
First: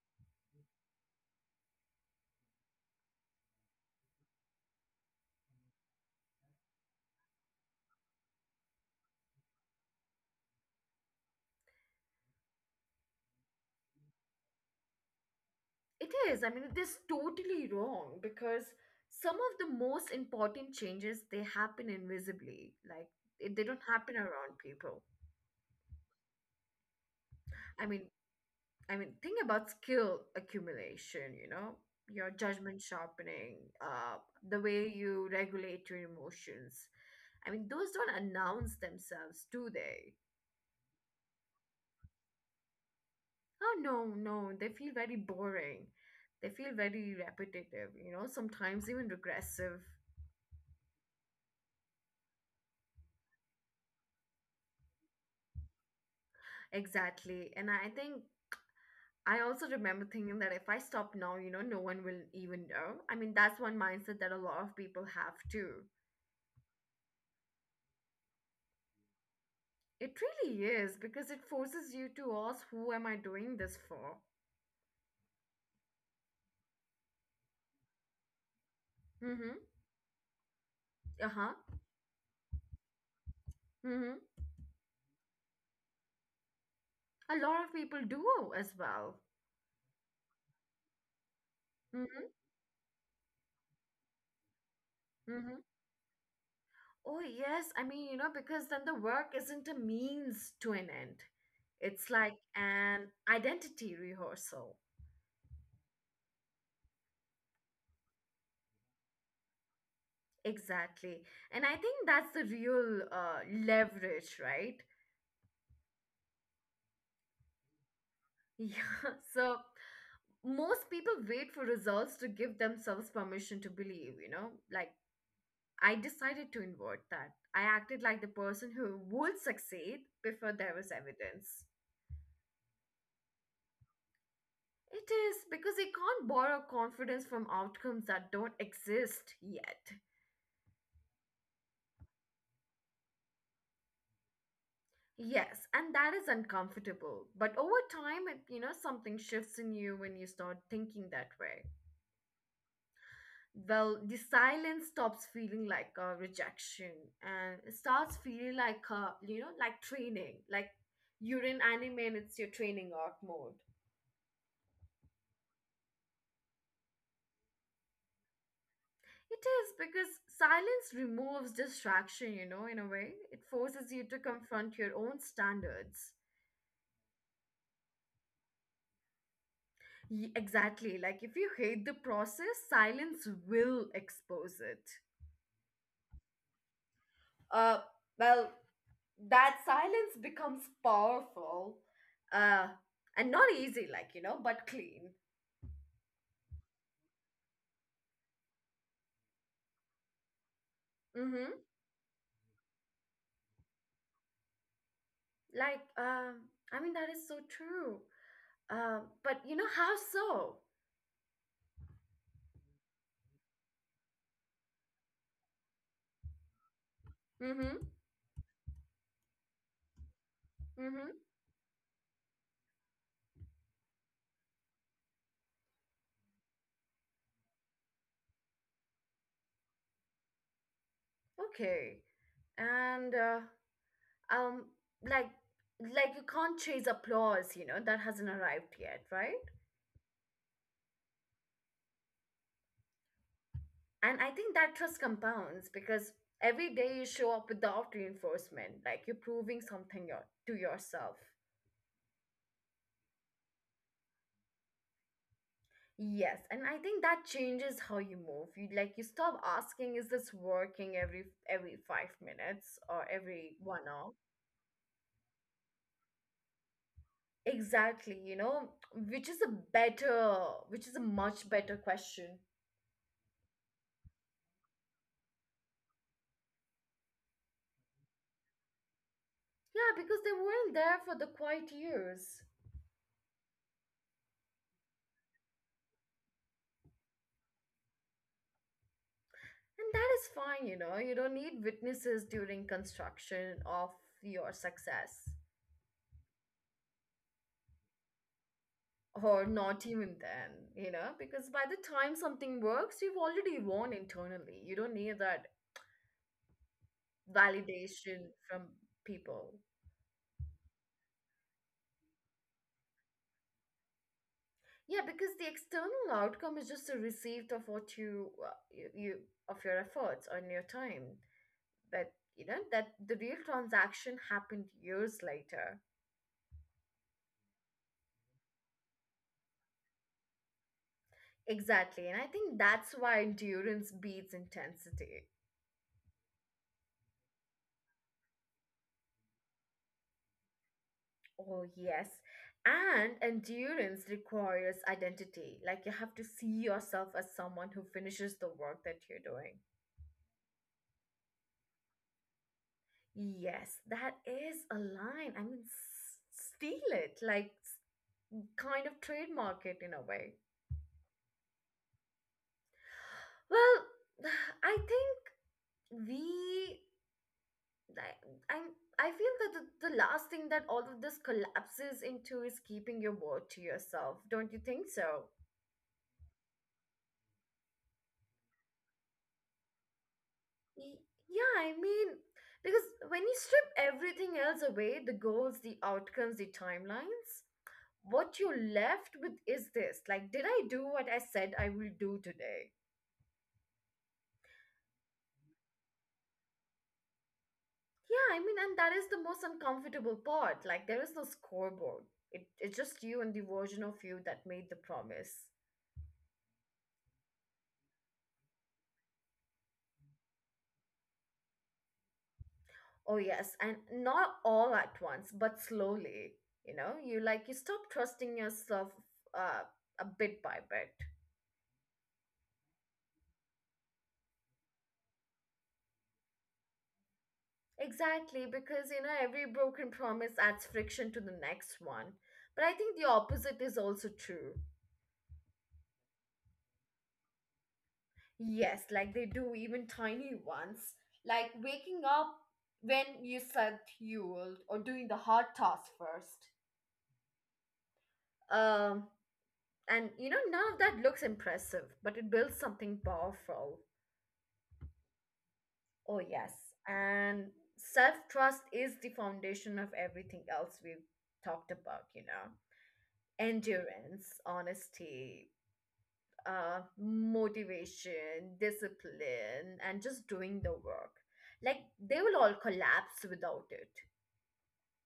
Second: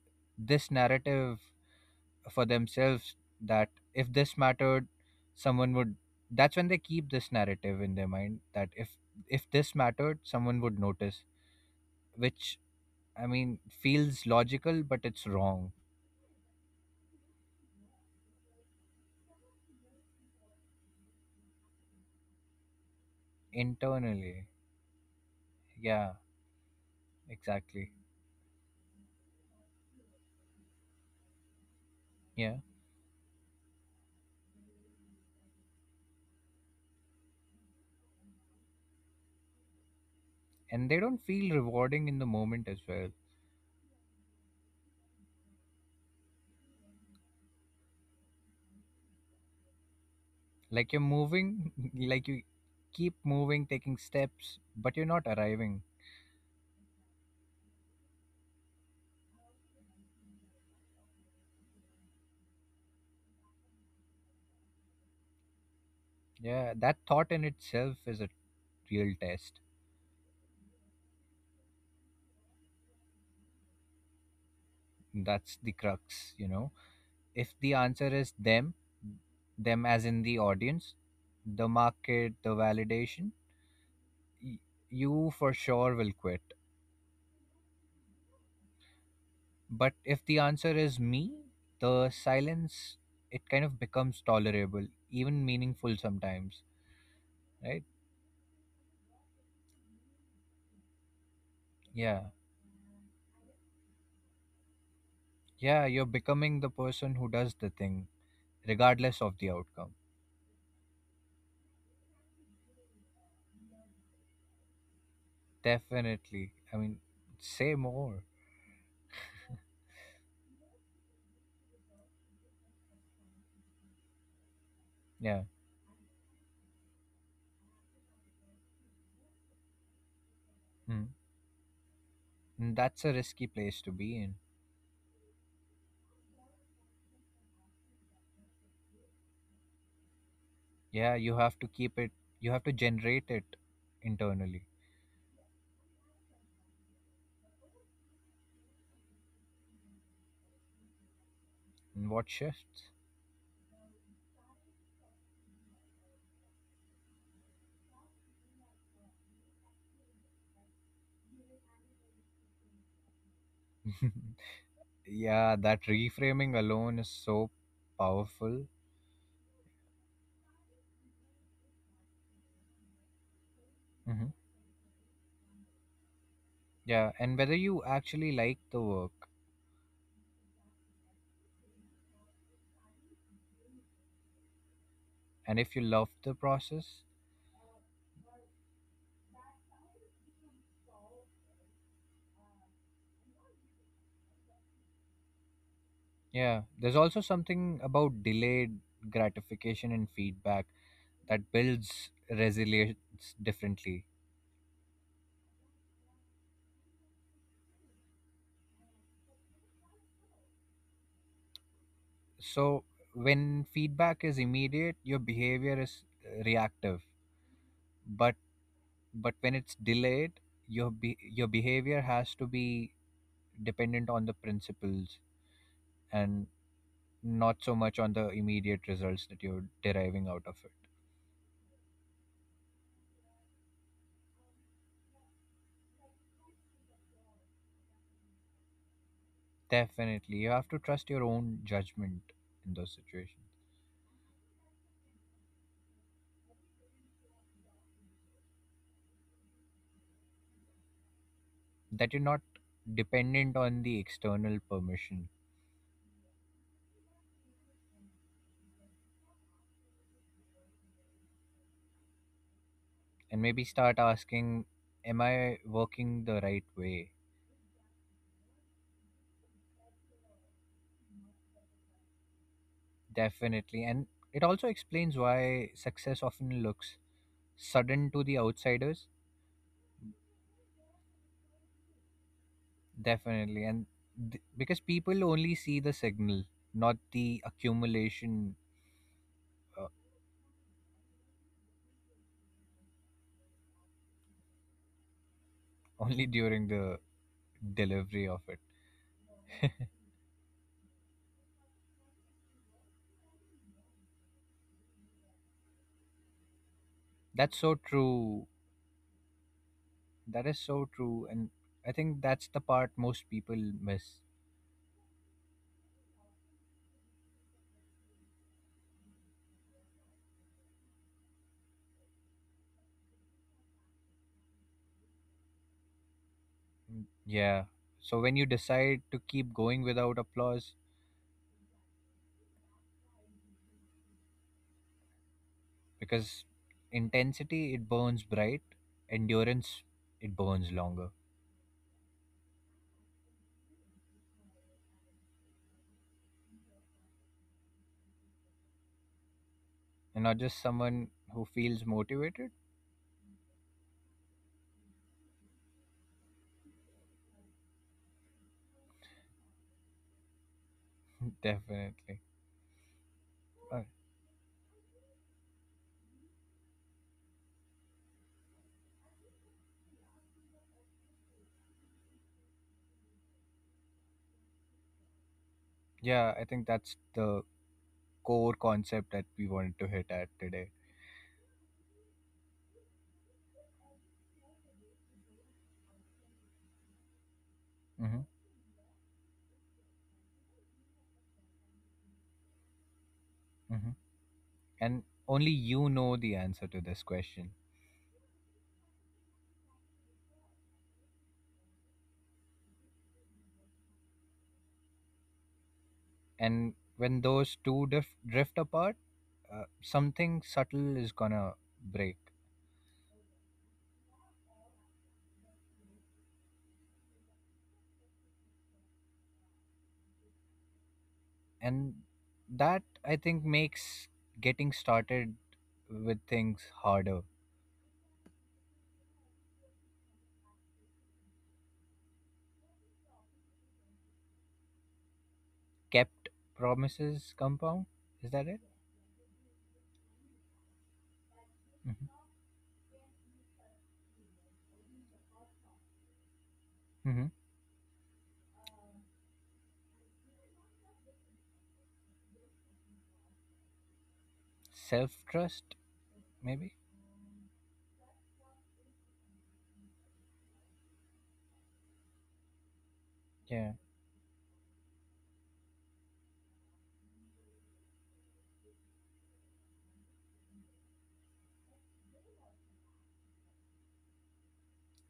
S1: this narrative for themselves, that if this mattered, someone would. That's when they keep this narrative in their mind, that if this mattered, someone would notice, which, I mean, feels logical, but it's wrong.
S2: it is. I mean, it is totally wrong because some of the most important changes, they happen invisibly. Like it, they don't happen
S1: Internally,
S2: around people.
S1: yeah.
S2: I
S1: Exactly.
S2: mean, I mean, think about skill accumulation. You know, your
S1: Yeah,
S2: judgment sharpening, the way you regulate your emotions. I mean, those don't announce themselves, do they?
S1: and they don't feel rewarding in the moment as well.
S2: Oh no, no, they feel very boring. They feel very repetitive. You know, sometimes even regressive.
S1: Like you're moving, [LAUGHS] like you keep moving, taking steps, but you're not arriving.
S2: Exactly. And I think I also remember thinking that if I stop now, you know, no one will even know. I mean, that's one mindset that a lot of people have too.
S1: Yeah, that thought in itself is a real test.
S2: It really is because it forces you to ask, who am I doing this for?
S1: That's the crux, you know. If the answer is them,
S2: Mm-hmm.
S1: them as in the audience,
S2: Uh-huh.
S1: the market, the validation,
S2: Mm-hmm.
S1: y- you for sure will quit.
S2: A lot of people do as well.
S1: But if the answer is me, the
S2: Mm-hmm.
S1: silence, it kind of becomes tolerable, even
S2: Mm-hmm.
S1: meaningful sometimes,
S2: Oh, yes.
S1: right?
S2: I mean, you know, because then the work isn't a means to an end. It's
S1: Yeah.
S2: like an identity rehearsal.
S1: Yeah, you're becoming the person who does the thing, regardless of the outcome.
S2: Exactly. And I think that's the real leverage, right?
S1: Definitely. I mean, say more.
S2: Yeah, [LAUGHS] so most people wait for results to give themselves permission to believe, you know? Like,
S1: Yeah.
S2: I decided to invert that. I acted like the person who would succeed before there was
S1: Mm.
S2: evidence.
S1: And that's a risky place to be in.
S2: It is because they can't borrow confidence from outcomes that don't exist yet.
S1: Yeah, you have to keep it, you have to generate it internally.
S2: Yes, and that is uncomfortable. But over time, you know, something shifts in you when you start thinking that way.
S1: In what shifts?
S2: Well, the silence stops feeling like a rejection and it starts feeling like a, you know, like training, like you're in anime and it's your training arc mode.
S1: [LAUGHS] Yeah, that reframing alone is so powerful.
S2: It is because silence removes distraction, you know, in a way. It forces you to
S1: Hmm.
S2: confront your own standards.
S1: Yeah, and whether you actually like the work.
S2: Exactly. Like if you hate the process, silence will expose it.
S1: And if you love the process.
S2: Uh, well, that silence becomes powerful, uh and not easy, like, you know, but clean.
S1: Yeah, there's also something about delayed gratification and feedback
S2: Mm-hmm.
S1: that builds resilience differently.
S2: Like, I mean, that is so true. But you know how so?
S1: So, when feedback is immediate, your behavior is, reactive.
S2: Mm-hmm.
S1: But when it's delayed,
S2: Mm-hmm.
S1: your behavior has to be dependent on the principles, and not so much on the immediate results that you're deriving out of it.
S2: Okay. And um, like, like you can't chase applause. You know that hasn't arrived yet, right?
S1: Definitely, you have to trust your own judgment in those situations,
S2: And I think that trust compounds because every day you show up without reinforcement, like you're proving something your, to yourself.
S1: that you're not dependent on the external permission.
S2: Yes, and I think that changes how you move. You, like, you stop asking, is this working every five minutes or
S1: And
S2: every
S1: maybe
S2: one
S1: start
S2: hour?
S1: asking, am I working the right way?
S2: Exactly, you know, which is a better, which is a much better question.
S1: Definitely. And it also explains why success often looks sudden to the outsiders.
S2: Yeah, because they weren't there for the quiet years.
S1: Definitely. And because people only see the signal, not the accumulation. uh,
S2: And that is fine, you know. You don't need witnesses during construction of your success.
S1: [LAUGHS] only during the delivery of it.
S2: Or not even then, you know, because by the time something works, you've already won internally. You don't need that
S1: [LAUGHS] That's so
S2: validation
S1: true.
S2: from people.
S1: That is so true. And I think that's the part most people miss.
S2: Yeah, because the external outcome is just a receipt of what you, you, you of your efforts and your time. But you know that the real transaction happened years later.
S1: Mm, yeah. So when you decide to keep going without applause,
S2: Exactly, and I think that's why endurance beats intensity.
S1: because intensity, it burns bright, endurance, it burns longer.
S2: Oh yes, and endurance requires identity. Like you have to see yourself as someone who finishes the work that you're doing.
S1: And not just someone who feels motivated.
S2: Yes, that is a line. I mean, steal it, like kind of trademark it in a way.
S1: [LAUGHS] Definitely.
S2: Well,
S1: Uh,
S2: [SIGHS] I think we, I, I'm, I feel that the last thing that all of this collapses into is keeping your word to yourself. Don't you think so?
S1: Yeah, I think that's the core concept that we wanted to hit at today.
S2: Y- Yeah, I mean, because when you strip everything else away, the goals, the outcomes, the timelines,
S1: Hmm.
S2: what you're left with is this, like, did I do what I said I will do today?
S1: Hmm. And only you know the answer to this question.
S2: Yeah, I mean, and that is the most uncomfortable part. Like, there is no scoreboard. It, it's just you and the version of you that made the promise.
S1: And when those two drift apart, something subtle is gonna break.
S2: Oh, yes, and not all at once, but slowly. You know, you, like, you stop trusting yourself, uh, a bit by bit.
S1: And that, I think, makes getting started with things harder.
S2: Exactly, because, you know, every broken promise adds friction to the next one. But I think the opposite is also true.
S1: Kept promises compound. Is that it?
S2: Yes, like they do, even tiny ones. Like waking
S1: Hmm.
S2: up when you said you, or doing the hard task first.
S1: Hmm.
S2: Um, and you know, none of that looks impressive, but it builds something powerful.
S1: Self trust,
S2: Oh, yes.
S1: maybe?
S2: And self trust is the foundation of everything else we've talked about, you know. Endurance, honesty, motivation, discipline, and just doing the work. Like they will all collapse without it.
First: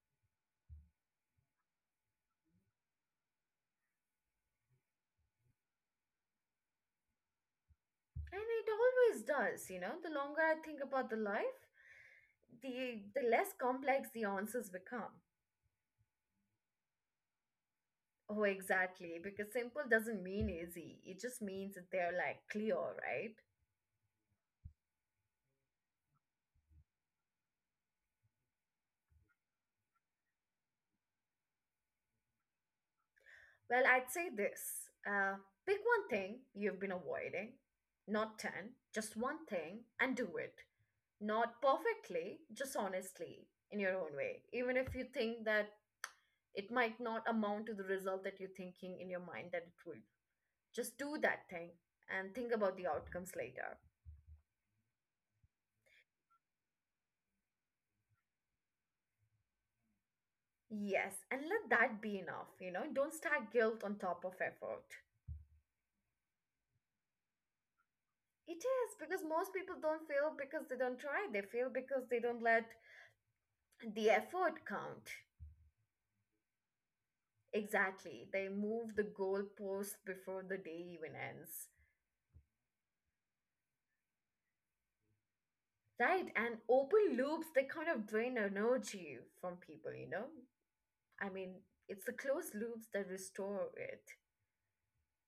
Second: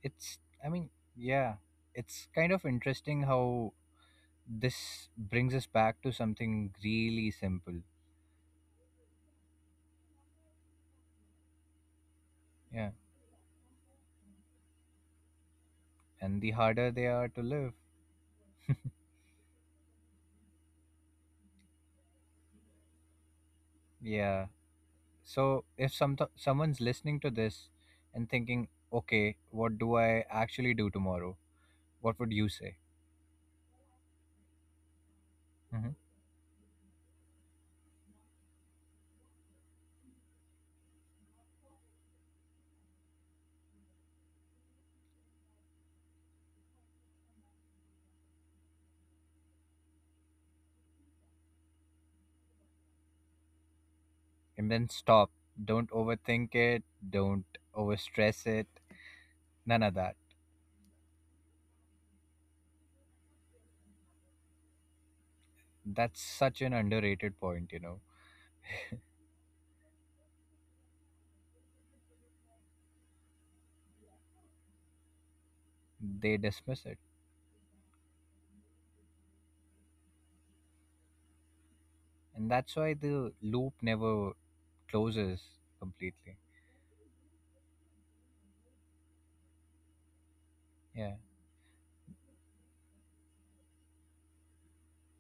S1: It's, I mean, yeah, it's kind of interesting how this brings us back to something really simple.
S2: And it always does, you know. The longer I think about the life,
S1: Yeah.
S2: the less complex the answers become.
S1: And the harder they are to live.
S2: Oh, exactly. Because simple doesn't mean easy. It just means that they're, like, clear, right?
S1: Yeah. So if someone's listening to this and thinking, okay, what do I actually do tomorrow? What would you say?
S2: Well, I'd say this. Uh, Pick
S1: Hmm.
S2: one thing you've been avoiding, not 10, just one thing, and do it. Not perfectly, just honestly, in your own way. Even if you think that it might not amount to the result that you're thinking in your mind that it will. Just do that thing and think about the outcomes later.
S1: And then stop. Don't overthink it. Don't overstress it. None of that.
S2: Yes, and let that be enough, you know? Don't stack guilt on top of effort.
S1: That's such an underrated point, you know.
S2: It is because most people don't fail because they don't try. They fail because they don't let the effort count.
S1: They dismiss it.
S2: Exactly. They move the goalpost before the day even ends.
S1: And that's why the loop never closes
S2: Right,
S1: completely.
S2: and open loops, they kind of drain energy from people, you know?
S1: Yeah.
S2: I mean, it's the closed loops that restore it.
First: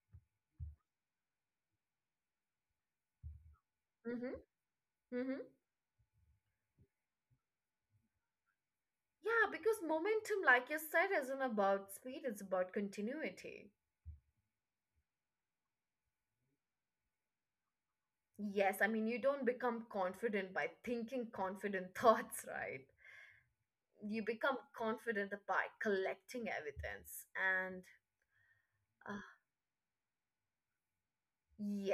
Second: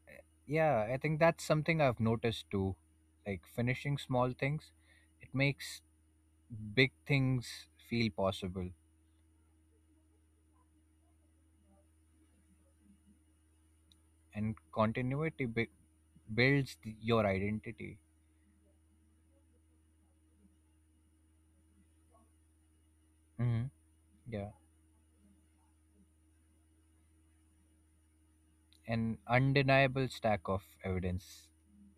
S1: Yeah, I think that's something I've noticed too. Like finishing small
S2: Mm-hmm.
S1: things, it
S2: Mm-hmm.
S1: makes big things feel possible,
S2: Yeah, because momentum, like you said, isn't about speed, it's about continuity.
S1: and continuity builds your identity.
S2: Yes, I mean, you don't become confident by thinking confident [LAUGHS] thoughts, right?
S1: Hmm.
S2: You
S1: Yeah,
S2: become confident by collecting evidence and
S1: an
S2: uh,
S1: undeniable stack of evidence.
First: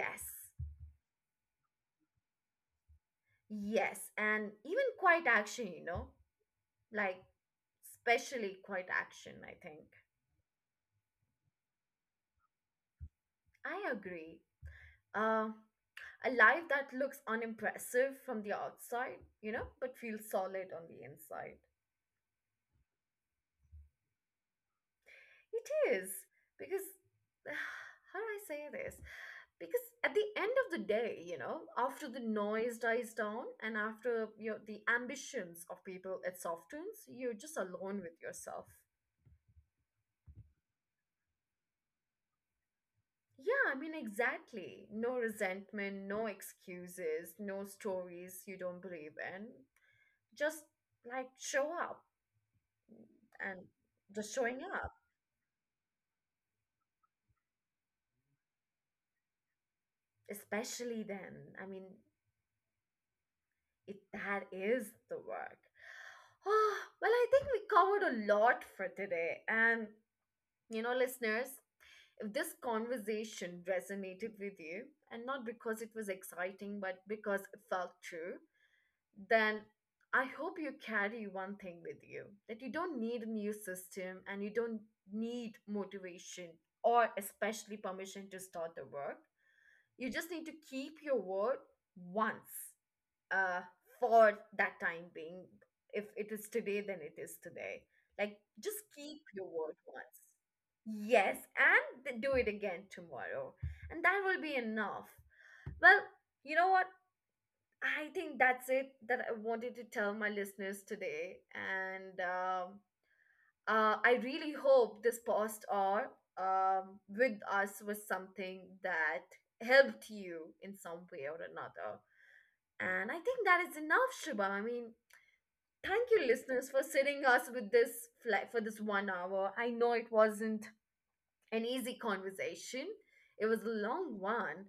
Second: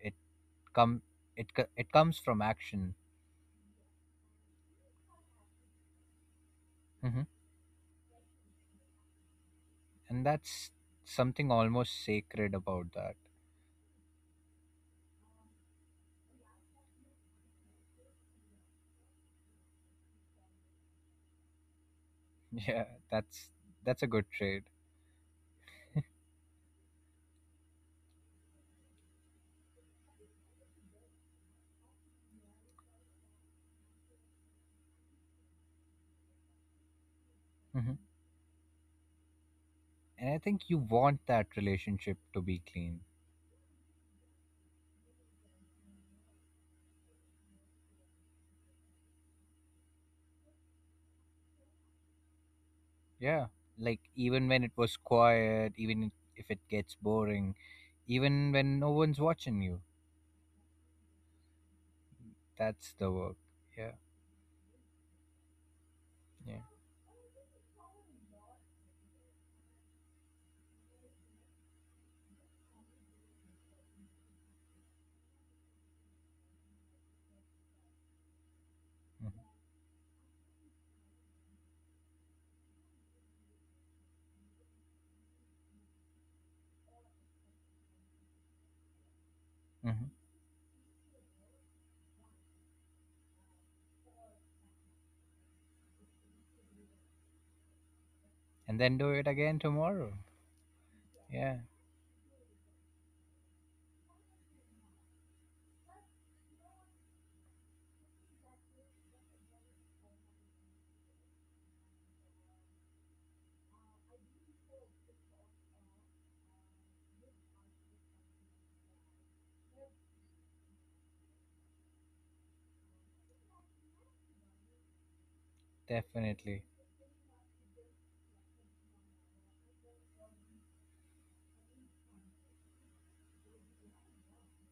S1: It come it comes from action.
S2: yes, and even quiet action, you know, like,
S1: Hmm.
S2: especially quiet action, I think.
S1: And that's something almost sacred about that.
S2: I agree. Uh, a life that looks unimpressive from the outside, you know, but feels solid on the inside.
S1: [LAUGHS] Yeah, that's that's a good trade.
S2: It is, because [SIGHS] how do I say this? Because at the end of the day, you know, after the noise dies down and, after you know, the ambitions of people, it softens, you're just alone with yourself.
S1: And I think you want that relationship to be clean.
S2: Yeah, I mean, exactly. No resentment, no excuses, no stories you don't believe in. Just, like, show up
S1: Yeah.
S2: and
S1: Like,
S2: just
S1: even
S2: showing
S1: when it
S2: up,
S1: was quiet, even if it gets boring, even when no one's watching you,
S2: especially then. I mean,
S1: that's the work. Yeah.
S2: it that is the work. [SIGHS]
S1: Yeah.
S2: Oh, well, I think we covered a lot for today. And, you know, listeners, if this conversation resonated with you, and not because it was exciting, but because it felt true,
S1: Hmm.
S2: then I hope you carry one thing with you, that you don't need a new system and you don't need motivation or especially permission to start the work.
S1: Hmm.
S2: You just need to keep your word once, uh, for that time being. If it is today, then it is today. Like, just
S1: And then do
S2: keep
S1: it
S2: your
S1: again
S2: word once.
S1: tomorrow.
S2: Yes,
S1: Yeah.
S2: and do it again tomorrow. And that will be enough. Well, you know what? I think that's it that I wanted to tell my listeners today. And I really hope this post or with us was something that helped you in some way or another. And I think that is enough, Shubham. I mean, thank you,
S1: Definitely.
S2: listeners, for sitting us with this flight for this one hour. I know it wasn't an easy conversation, it was a long one.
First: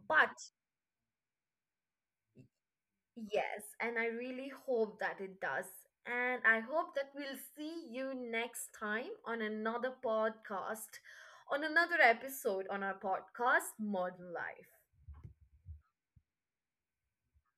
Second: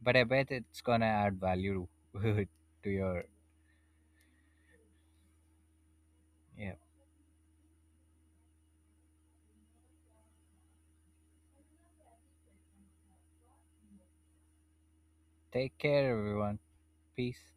S1: But I
S2: But
S1: bet it's going to add value [LAUGHS] to your.
S2: yes, and I really hope that it does. And I
S1: Yeah.
S2: hope that we'll see you next time on another podcast, on another episode on our podcast, Modern Life.
S1: Take care, everyone. Peace.